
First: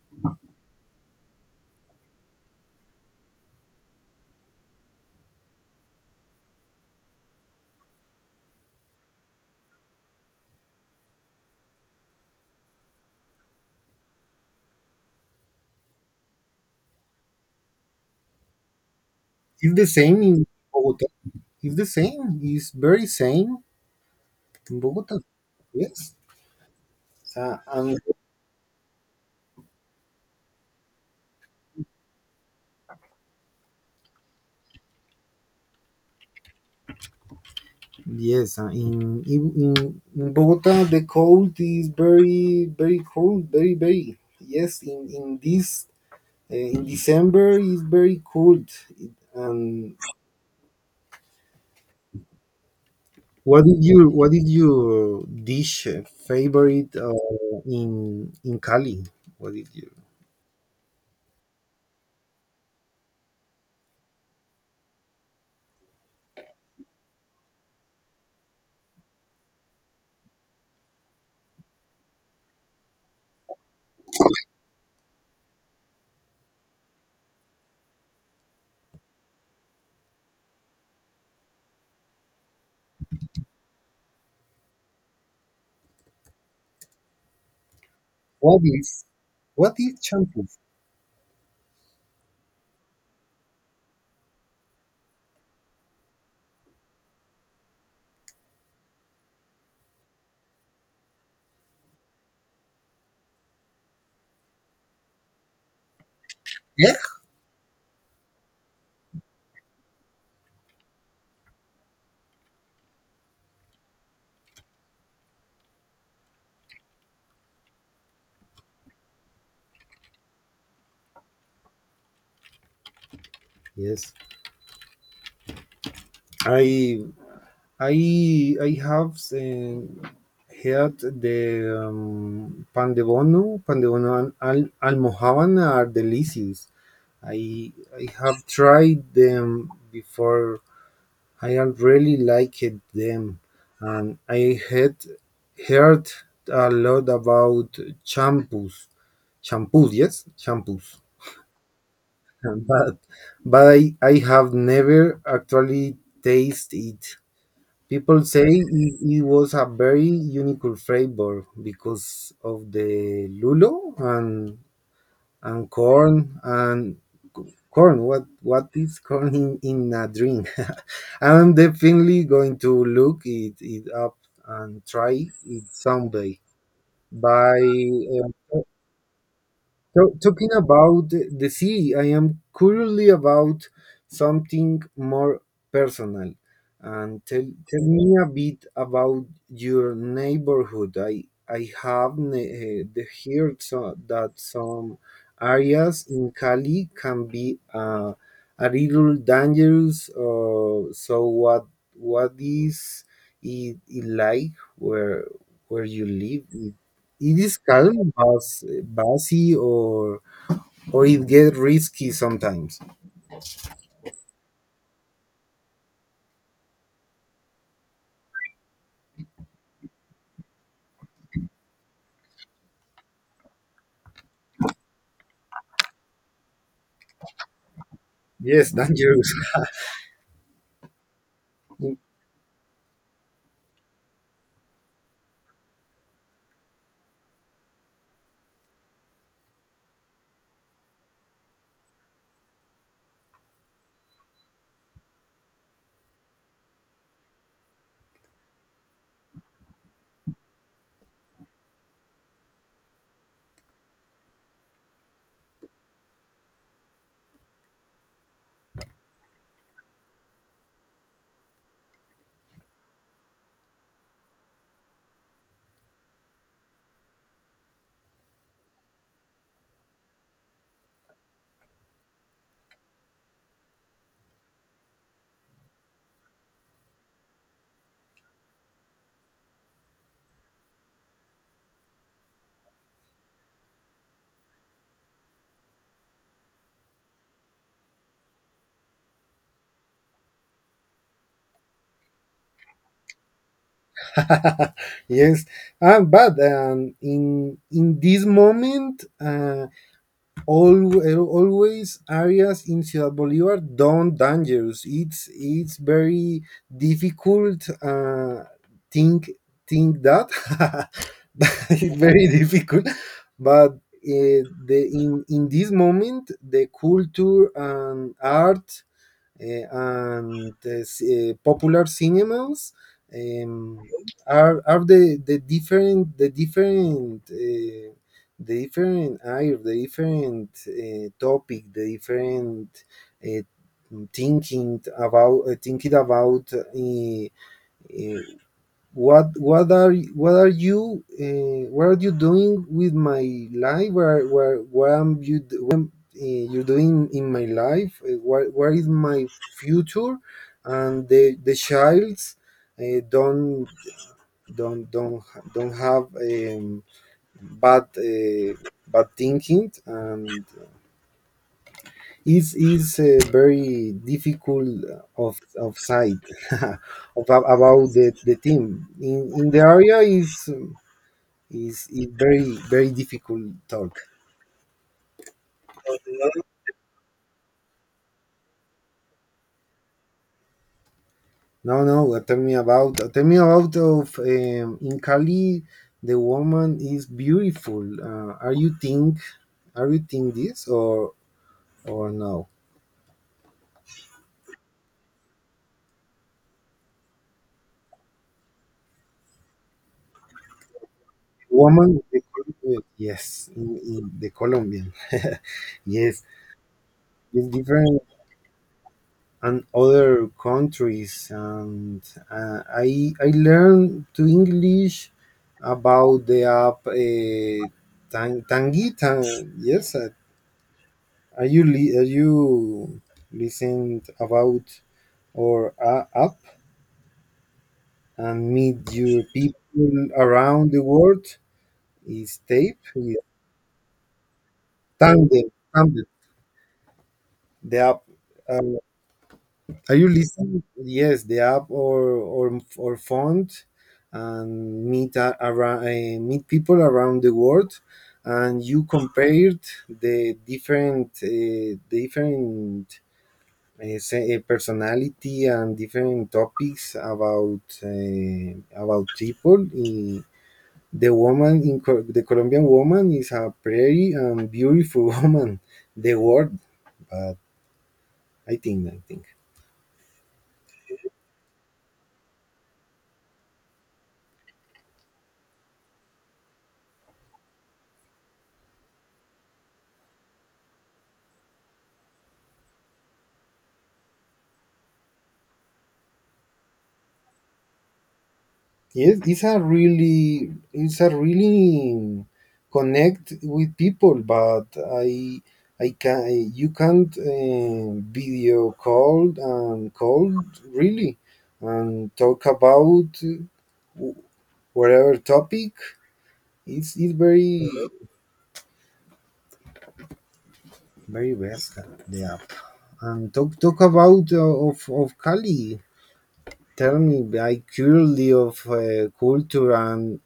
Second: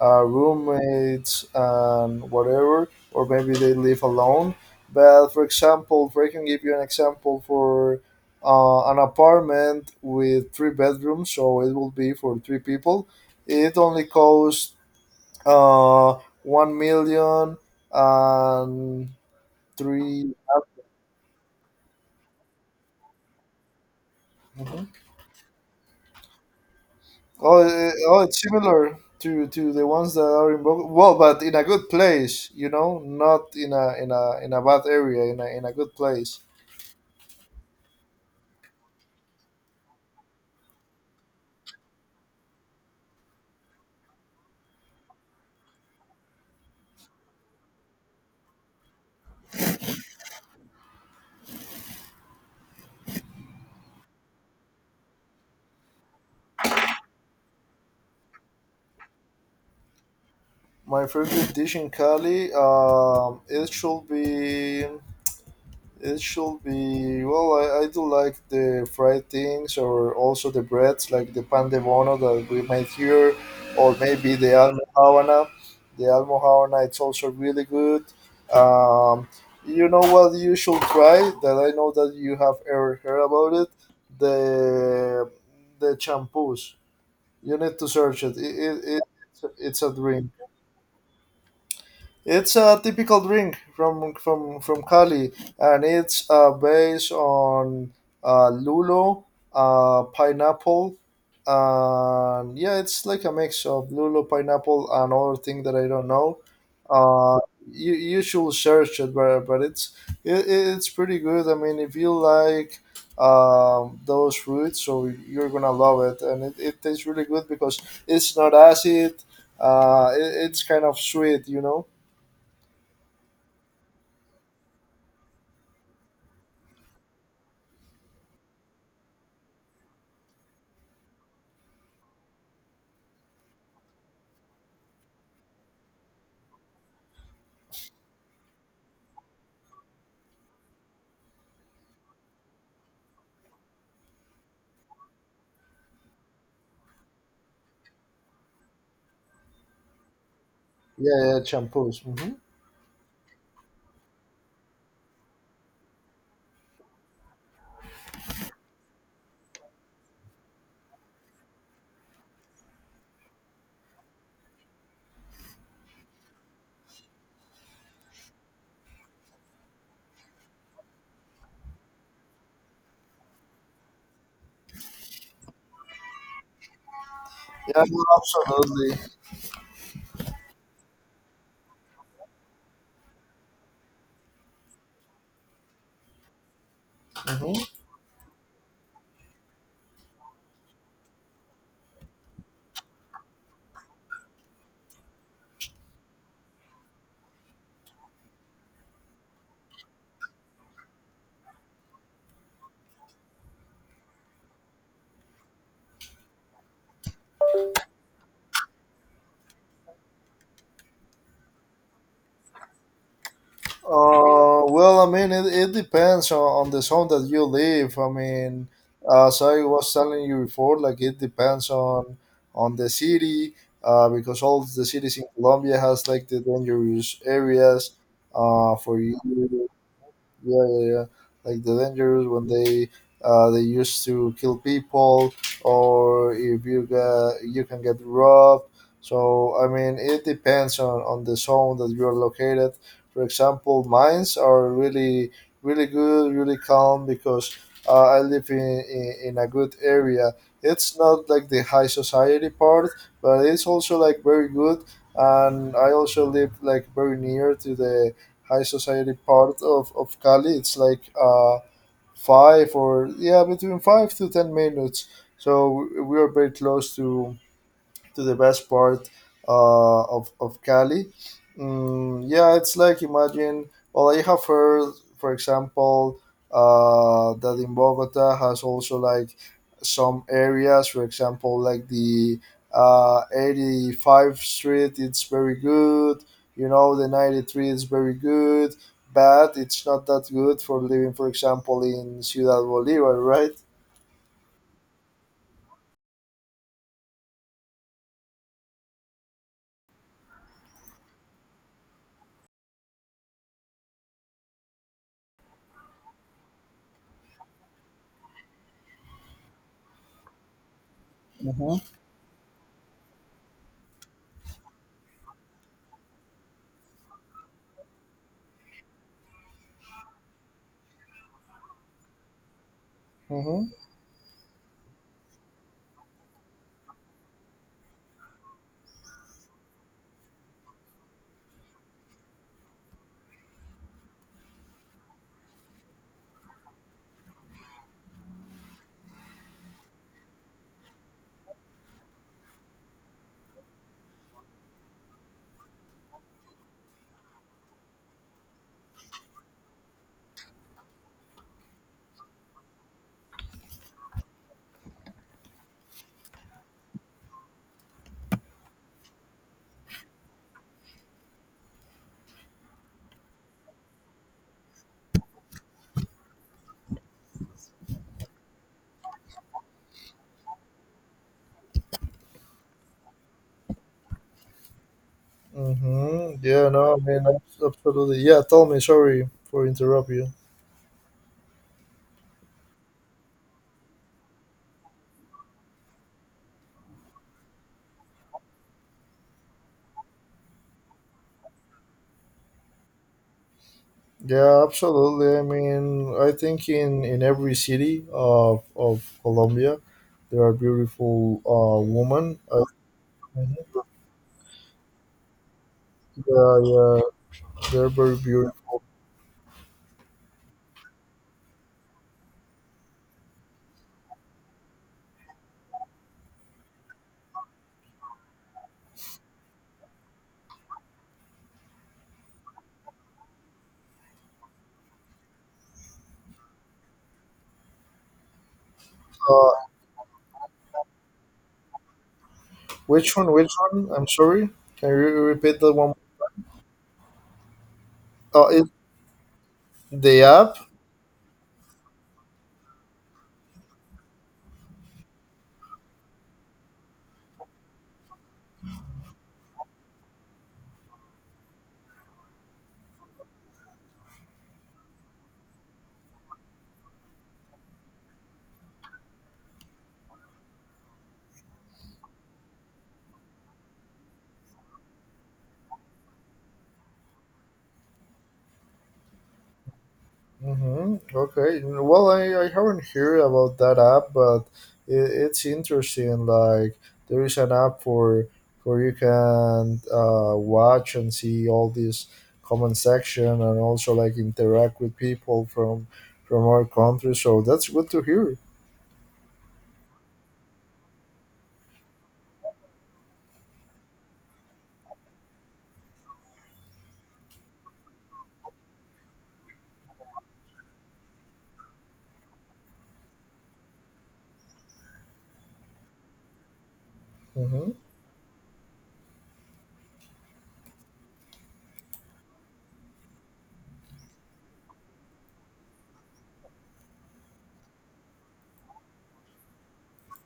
[SPEAKER 1] roommates and whatever, or maybe they live alone. But for example, if I can give you an example for, an apartment with three bedrooms, so it will be for three people. It only costs, uh, one million and
[SPEAKER 2] It's the same
[SPEAKER 1] three.
[SPEAKER 2] in Bogota. It's the same. It's very same in
[SPEAKER 1] Mhm.
[SPEAKER 2] Bogota. Yes.
[SPEAKER 1] Oh, eh,
[SPEAKER 2] And
[SPEAKER 1] oh, it's similar to the ones that are in Bogota. Well, but in a good place, you know, not in a bad area, in a good place.
[SPEAKER 2] yes, in Bogota the cold is very cold, very, very. Yes, in this in December is very cold. It- And what is your dish favorite in Cali? What is your.
[SPEAKER 1] My favorite dish in Cali, it should be. I do like the fried things, or also the breads, like the pan de bono that we made here, or maybe the almohadana. The almohadana, it's also really good. Um, you know what you should try? That I know that you have ever heard about it. The the shampoos. You need to search it. It,
[SPEAKER 2] what
[SPEAKER 1] it,
[SPEAKER 2] is
[SPEAKER 1] it
[SPEAKER 2] what
[SPEAKER 1] it's a
[SPEAKER 2] is
[SPEAKER 1] dream.
[SPEAKER 2] champus?
[SPEAKER 1] It's a typical drink from Cali, and it's, based on, lulo, pineapple, and yeah, it's like a mix of lulo, pineapple, and other thing that I don't know.
[SPEAKER 2] Yeah.
[SPEAKER 1] Uh, you should search it, but it's pretty good. I mean, if you like, those fruits, so you're gonna love it, and it tastes really good because it's not acid. It's kind of sweet, you know.
[SPEAKER 2] Yes, I I have heard the pan de bono and almohaban are delicious. I have tried them before. I have really liked them, and I had heard a lot about champus, champus, yes, champus.
[SPEAKER 1] Yeah, yeah, shampoos. Mhm.
[SPEAKER 2] But but I have never actually tasted it. People say it was a very unique flavor because of the lulo and corn. What is corn in a drink? I'm definitely going to look it up and try it someday. By
[SPEAKER 1] Yeah, well,
[SPEAKER 2] um,
[SPEAKER 1] absolutely.
[SPEAKER 2] Talking about the sea, I am currently about something more personal. And tell,
[SPEAKER 1] Mhm.
[SPEAKER 2] tell me a bit about your neighborhood. I have heard so, that some areas in Cali can be a little dangerous. What is it like where you live? It is calm but bossy, or it get risky sometimes?
[SPEAKER 1] Well, I mean, it depends on the zone that you live. I mean, as I was telling you before, like it depends on the city, because all the cities in Colombia has like the dangerous areas,
[SPEAKER 2] Yes,
[SPEAKER 1] for you.
[SPEAKER 2] dangerous.
[SPEAKER 1] Yeah, yeah, yeah. Like the dangers when they used to kill people, or if you can get robbed. So I mean, it depends on the zone that you are located. For example, mines are really really good, really calm, because, I live in a good area. It's not like the high society part, but it's also like very good. And I also live like very near to the high society part of Cali. It's like five or, yeah, between 5 to 10 minutes. So we are very close to the best part, of, Cali. Mm, yeah, it's like, imagine, well, I have heard, for example, that in Bogota has also like some areas, for example, like the, 85th Street, it's very good. You know, the 93 is very good, but it's not that good for living, for example, in Ciudad Bolivar, right?
[SPEAKER 2] yes, but in this moment all always areas in Ciudad Bolivar don't dangerous. It's very difficult think think that
[SPEAKER 1] Mhm.
[SPEAKER 2] it's very difficult. But uh, the in this moment the culture and art and the popular cinemas
[SPEAKER 1] Hmm.
[SPEAKER 2] um, are the different the different the different eye, the different topic, the different thinking about uh, what are what are you doing with my life, where what am you you're doing in my life, what is my future, and the childs uh, don't don't don't have bad bad thinking, and is very difficult of sight of, about the team in the area is. It's very very difficult talk.
[SPEAKER 1] Mm-hmm. Yeah, no, I mean, absolutely. Yeah, tell me, sorry for interrupt you.
[SPEAKER 2] No, no. Tell me about of in Cali, the woman is beautiful. Are you think are you think this or no?
[SPEAKER 1] Yeah, absolutely. I mean, I think in every city of Colombia, there are beautiful,
[SPEAKER 2] Woman, the,
[SPEAKER 1] women.
[SPEAKER 2] Col- yes,
[SPEAKER 1] Mhm.
[SPEAKER 2] in the Colombian, yes,
[SPEAKER 1] Yeah, yeah,
[SPEAKER 2] it's
[SPEAKER 1] they're
[SPEAKER 2] different
[SPEAKER 1] very beautiful.
[SPEAKER 2] and other countries, and I learned to English about the app Tang, Tangi Tang. Yes, are you listening about or app and meet your
[SPEAKER 1] Uh,
[SPEAKER 2] people around the world? Is tape? Yeah.
[SPEAKER 1] which one? Which one? I'm sorry. Can you
[SPEAKER 2] Tandem,
[SPEAKER 1] repeat that one?
[SPEAKER 2] Tandem, the app. uh,
[SPEAKER 1] It,
[SPEAKER 2] Are you
[SPEAKER 1] the app.
[SPEAKER 2] listening? Yes, the app or font, and meet a, around, meet people around the world, and you compared the different different personality and different topics about people. The woman in Co- the Colombian woman is a pretty and beautiful woman. The world, but I think.
[SPEAKER 1] Mm-hmm. Okay. Well, I haven't heard about that app, but it's interesting. Like there is an app for where you can, watch and see all this comment section and also like interact with people from our country. So that's good to hear.
[SPEAKER 2] Yes, it's a really connect with people, but I I can you can't video call and call really, and talk about whatever topic. It's very
[SPEAKER 1] Mm-hmm.
[SPEAKER 2] very best the app. And talk talk about of Cali. Tell me, I curiously of culture and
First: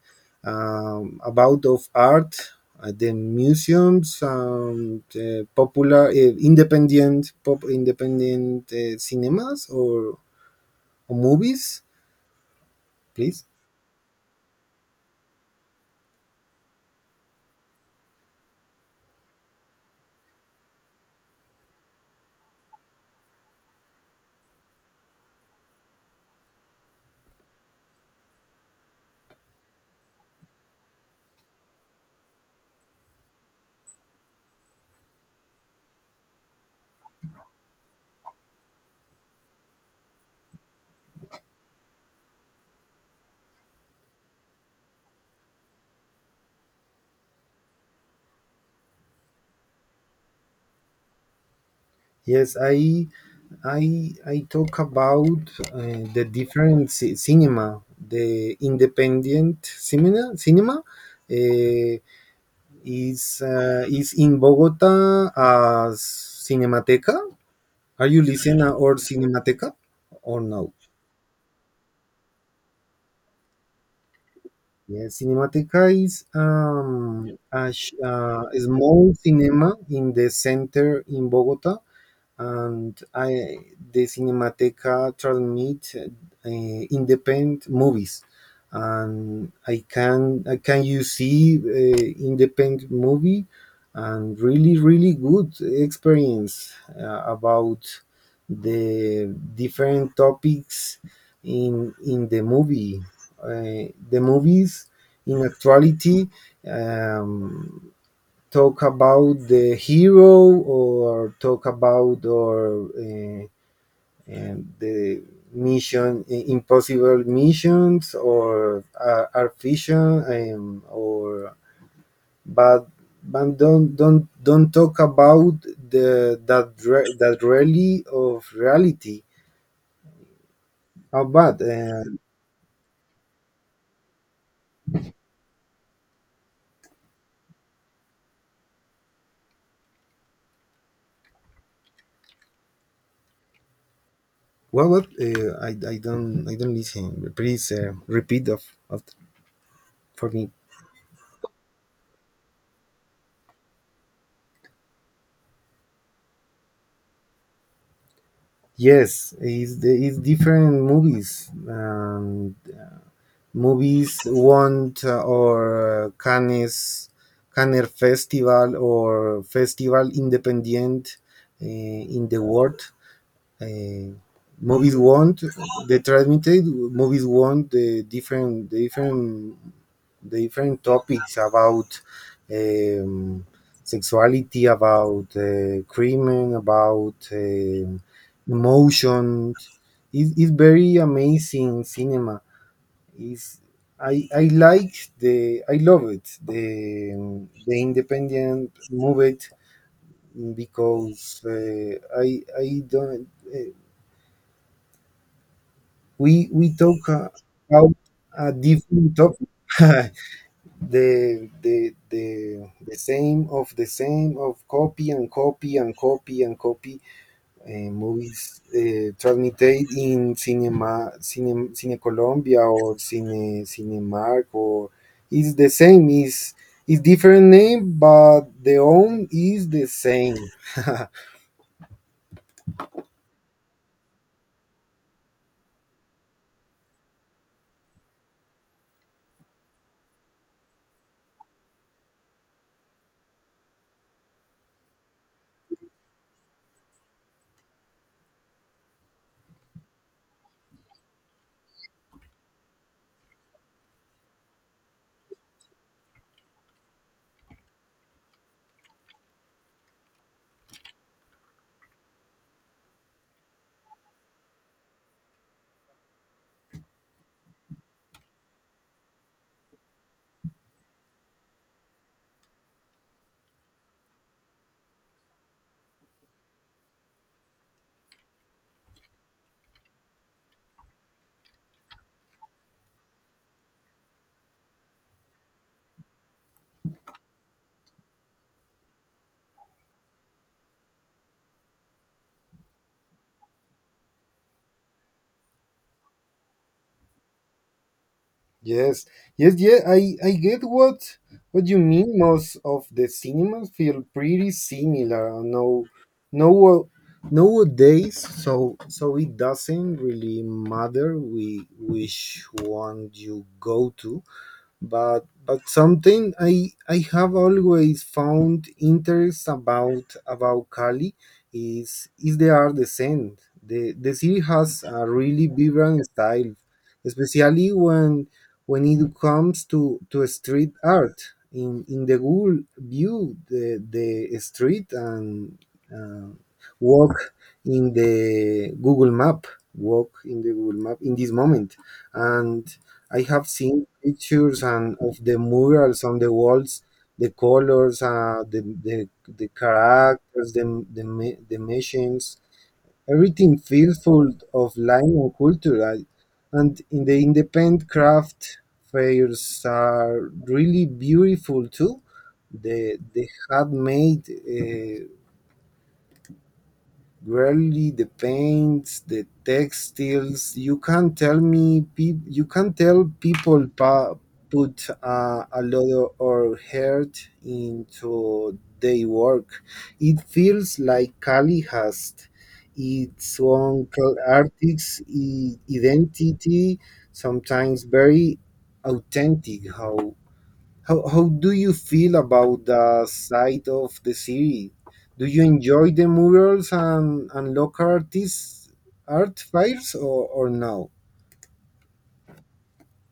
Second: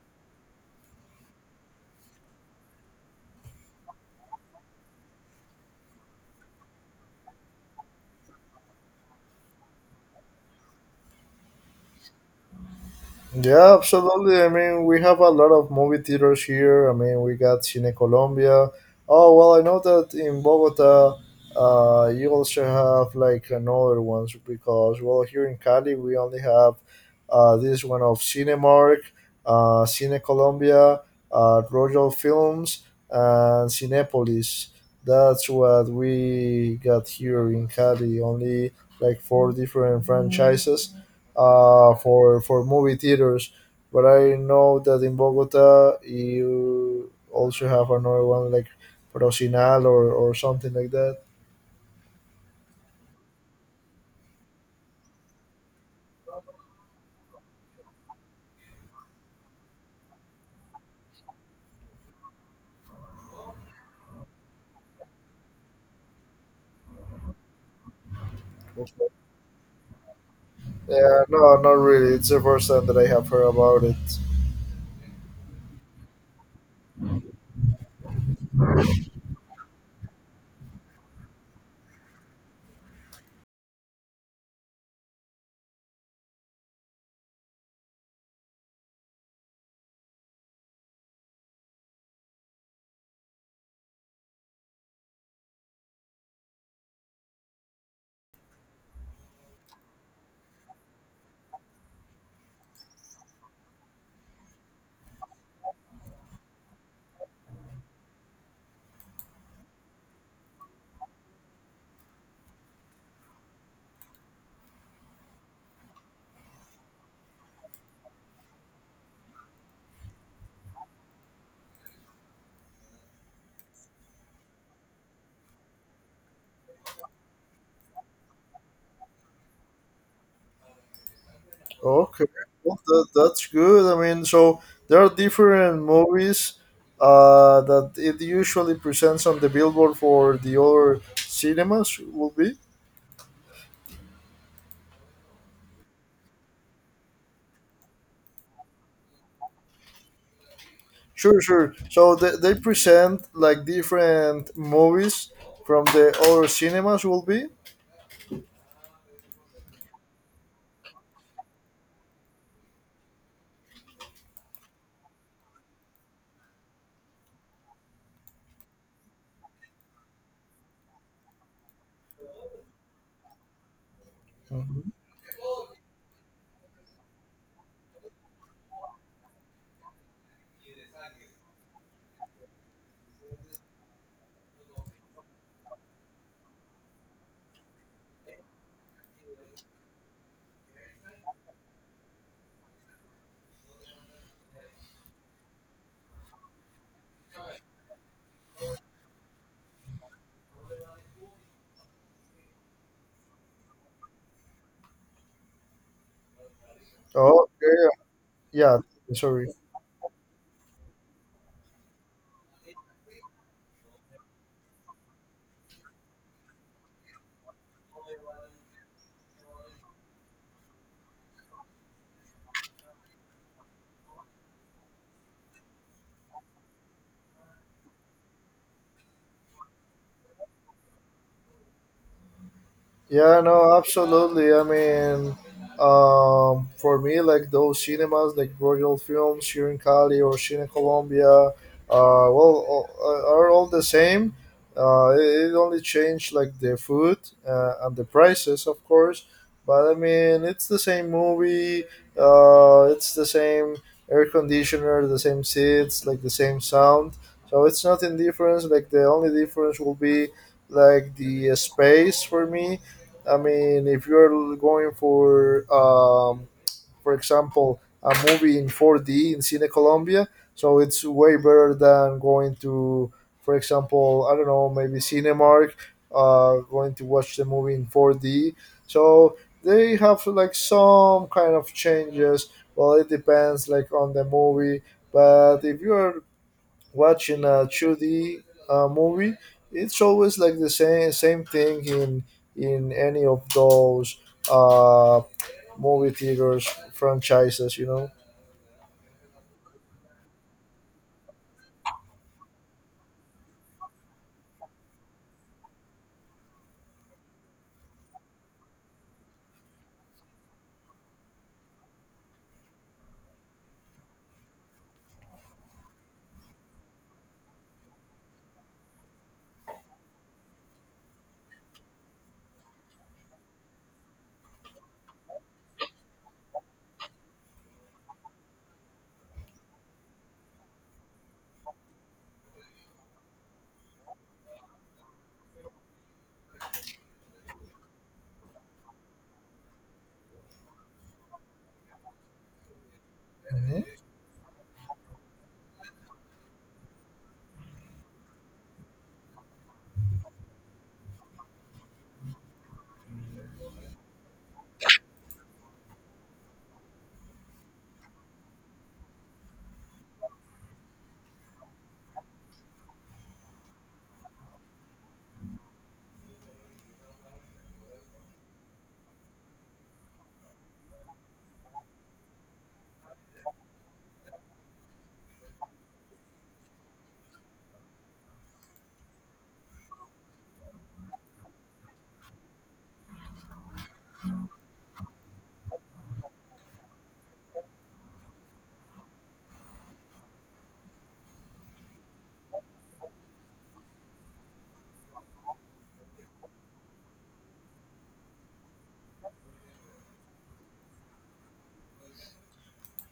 [SPEAKER 2] about of art, the museums and popular independent cinemas or movies, please.
[SPEAKER 1] Yeah, absolutely. I mean, we have a lot of movie theaters here. I mean, we got Cine Colombia. Oh, well, I know that in Bogota, you also have like another ones, because, well, here in Cali, we only have, this one of Cinemark, Cine Colombia, Royal Films, and Cinepolis. That's what we got here in Cali, only like four different franchises, for movie theaters. But I know that in Bogota you also have another one like Procinal or something like that.
[SPEAKER 2] Yes, I talk about the different cinema the independent cinema uh, is in Bogota as Cinemateca. Are you listener or Cinemateca or no?
[SPEAKER 1] Yeah, no, not really. It's the first time that I have heard about it.
[SPEAKER 2] Yeah, Cinemateca is a, a small cinema in the center in Bogota, and I the Cinemateca transmit uh, independent movies, and I can you see independent movie, and really really good experience about the different topics in the movie. The movies in actuality. Um, talk about the hero or talk about, or the mission impossible missions, or are fiction, or but but don't talk about the that re- that really of reality, how bad
[SPEAKER 1] Okay, well, that, that's good. I mean, so there are different movies, that it usually presents on the billboard for the other cinemas, will be.
[SPEAKER 2] what I don't listen. Please repeat of for me.
[SPEAKER 1] Sure, sure. So they present like different movies from the other cinemas, will be.
[SPEAKER 2] Yes, it's, the- it's different movies. Movies want or Cannes, Cannes Festival or Festival Independent in the world uh, movies want the transmitted movies want the different the different the different topics about um, sexuality, about crimen, about emotions. It's very amazing cinema is. I like the I love it the independent movie because I don't uh, we talk
[SPEAKER 1] Oh, yeah,
[SPEAKER 2] about a
[SPEAKER 1] yeah. Yeah,
[SPEAKER 2] different
[SPEAKER 1] sorry.
[SPEAKER 2] topic. The same of copy and copy and copy and copy movies transmitted in cinema cine, cine Colombia or cine Cinemark, or it's the same is it's different name, but the own is the same.
[SPEAKER 1] Yeah, no, absolutely. I mean, for me, like those cinemas, like Royal Films here in Cali or Cine Colombia, well, are all the same. It only changed like the food, and the prices, of course. But I mean, it's the same movie. It's the same air conditioner, the same seats, like the same sound. So it's nothing different. Like the only difference will be like the, space for me. I mean, if you're going for example, a movie in 4D in Cine Colombia, so it's way better than going to, for example, I don't know, maybe Cinemark, going to watch the movie in 4D. So they have like some kind of changes. Well, it depends like on the movie. But if you are watching a 2D, movie, it's always like the same thing in any of those, uh, movie theaters franchises, you know.
[SPEAKER 2] Yes, yes, yeah. I get what you mean. Most of the cinemas feel pretty similar. No, no, nowadays. So so it doesn't really matter we which one you go to. But something I have always found interest about Cali is the art design. The city has a really vibrant style, especially when it comes to street art. In the Google view the street and uh, walk in the Google map walk in the Google map in this moment, and I have
[SPEAKER 1] Mhm.
[SPEAKER 2] seen pictures and of the murals on the walls, the colors, the characters, the the machines. Everything feels full of life and culture. I, and in the independent craft fairs are really beautiful too. The handmade rarely the paints, the textiles. You can't tell me. Peop You can't tell people put a lot of or heart into their work. It feels like Cali has its own artist identity, sometimes very authentic. How how do you feel about the side of the city? Do you enjoy the murals and local artists art fairs, or no?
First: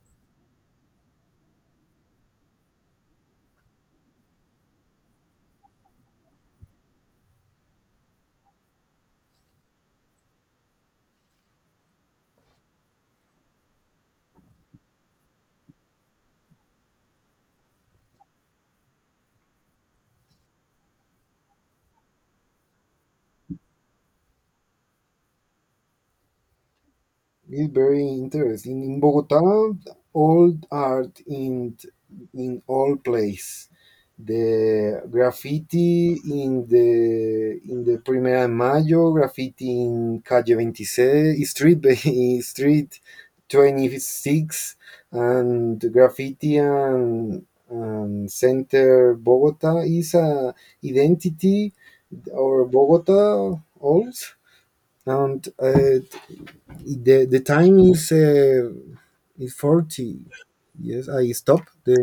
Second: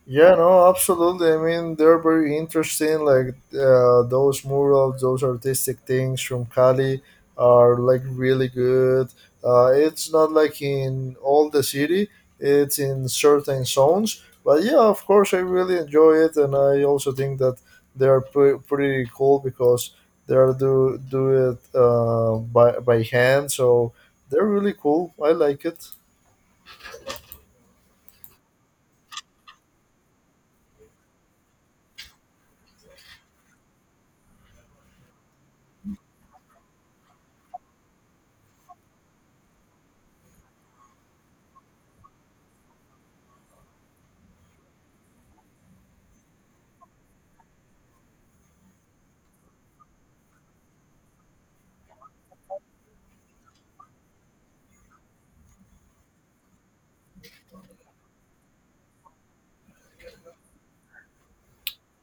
[SPEAKER 1] Yeah, no, absolutely. I mean, they're very interesting. Like, those murals, those artistic things from Cali are like really good. It's not like in all the city; it's in certain zones. But yeah, of course, I really enjoy it, and I also think that they are pretty cool, because they are do it, by hand, so they're really cool. I like it.
[SPEAKER 2] It's very interesting. In Bogota, old art in all place. The graffiti in the Primera de Mayo, graffiti in Calle 26, street street 26, and graffiti and center Bogota is a identity or Bogota also. And the time is 40. Yes, I stop the.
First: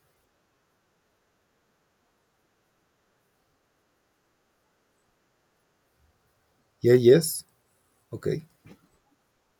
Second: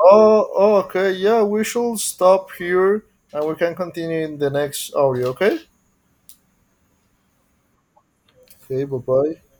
[SPEAKER 1] Oh, oh, okay. Yeah, we shall stop here and we can continue in the next audio, okay?
[SPEAKER 2] Yeah, yes, okay.
[SPEAKER 1] Okay, bye bye.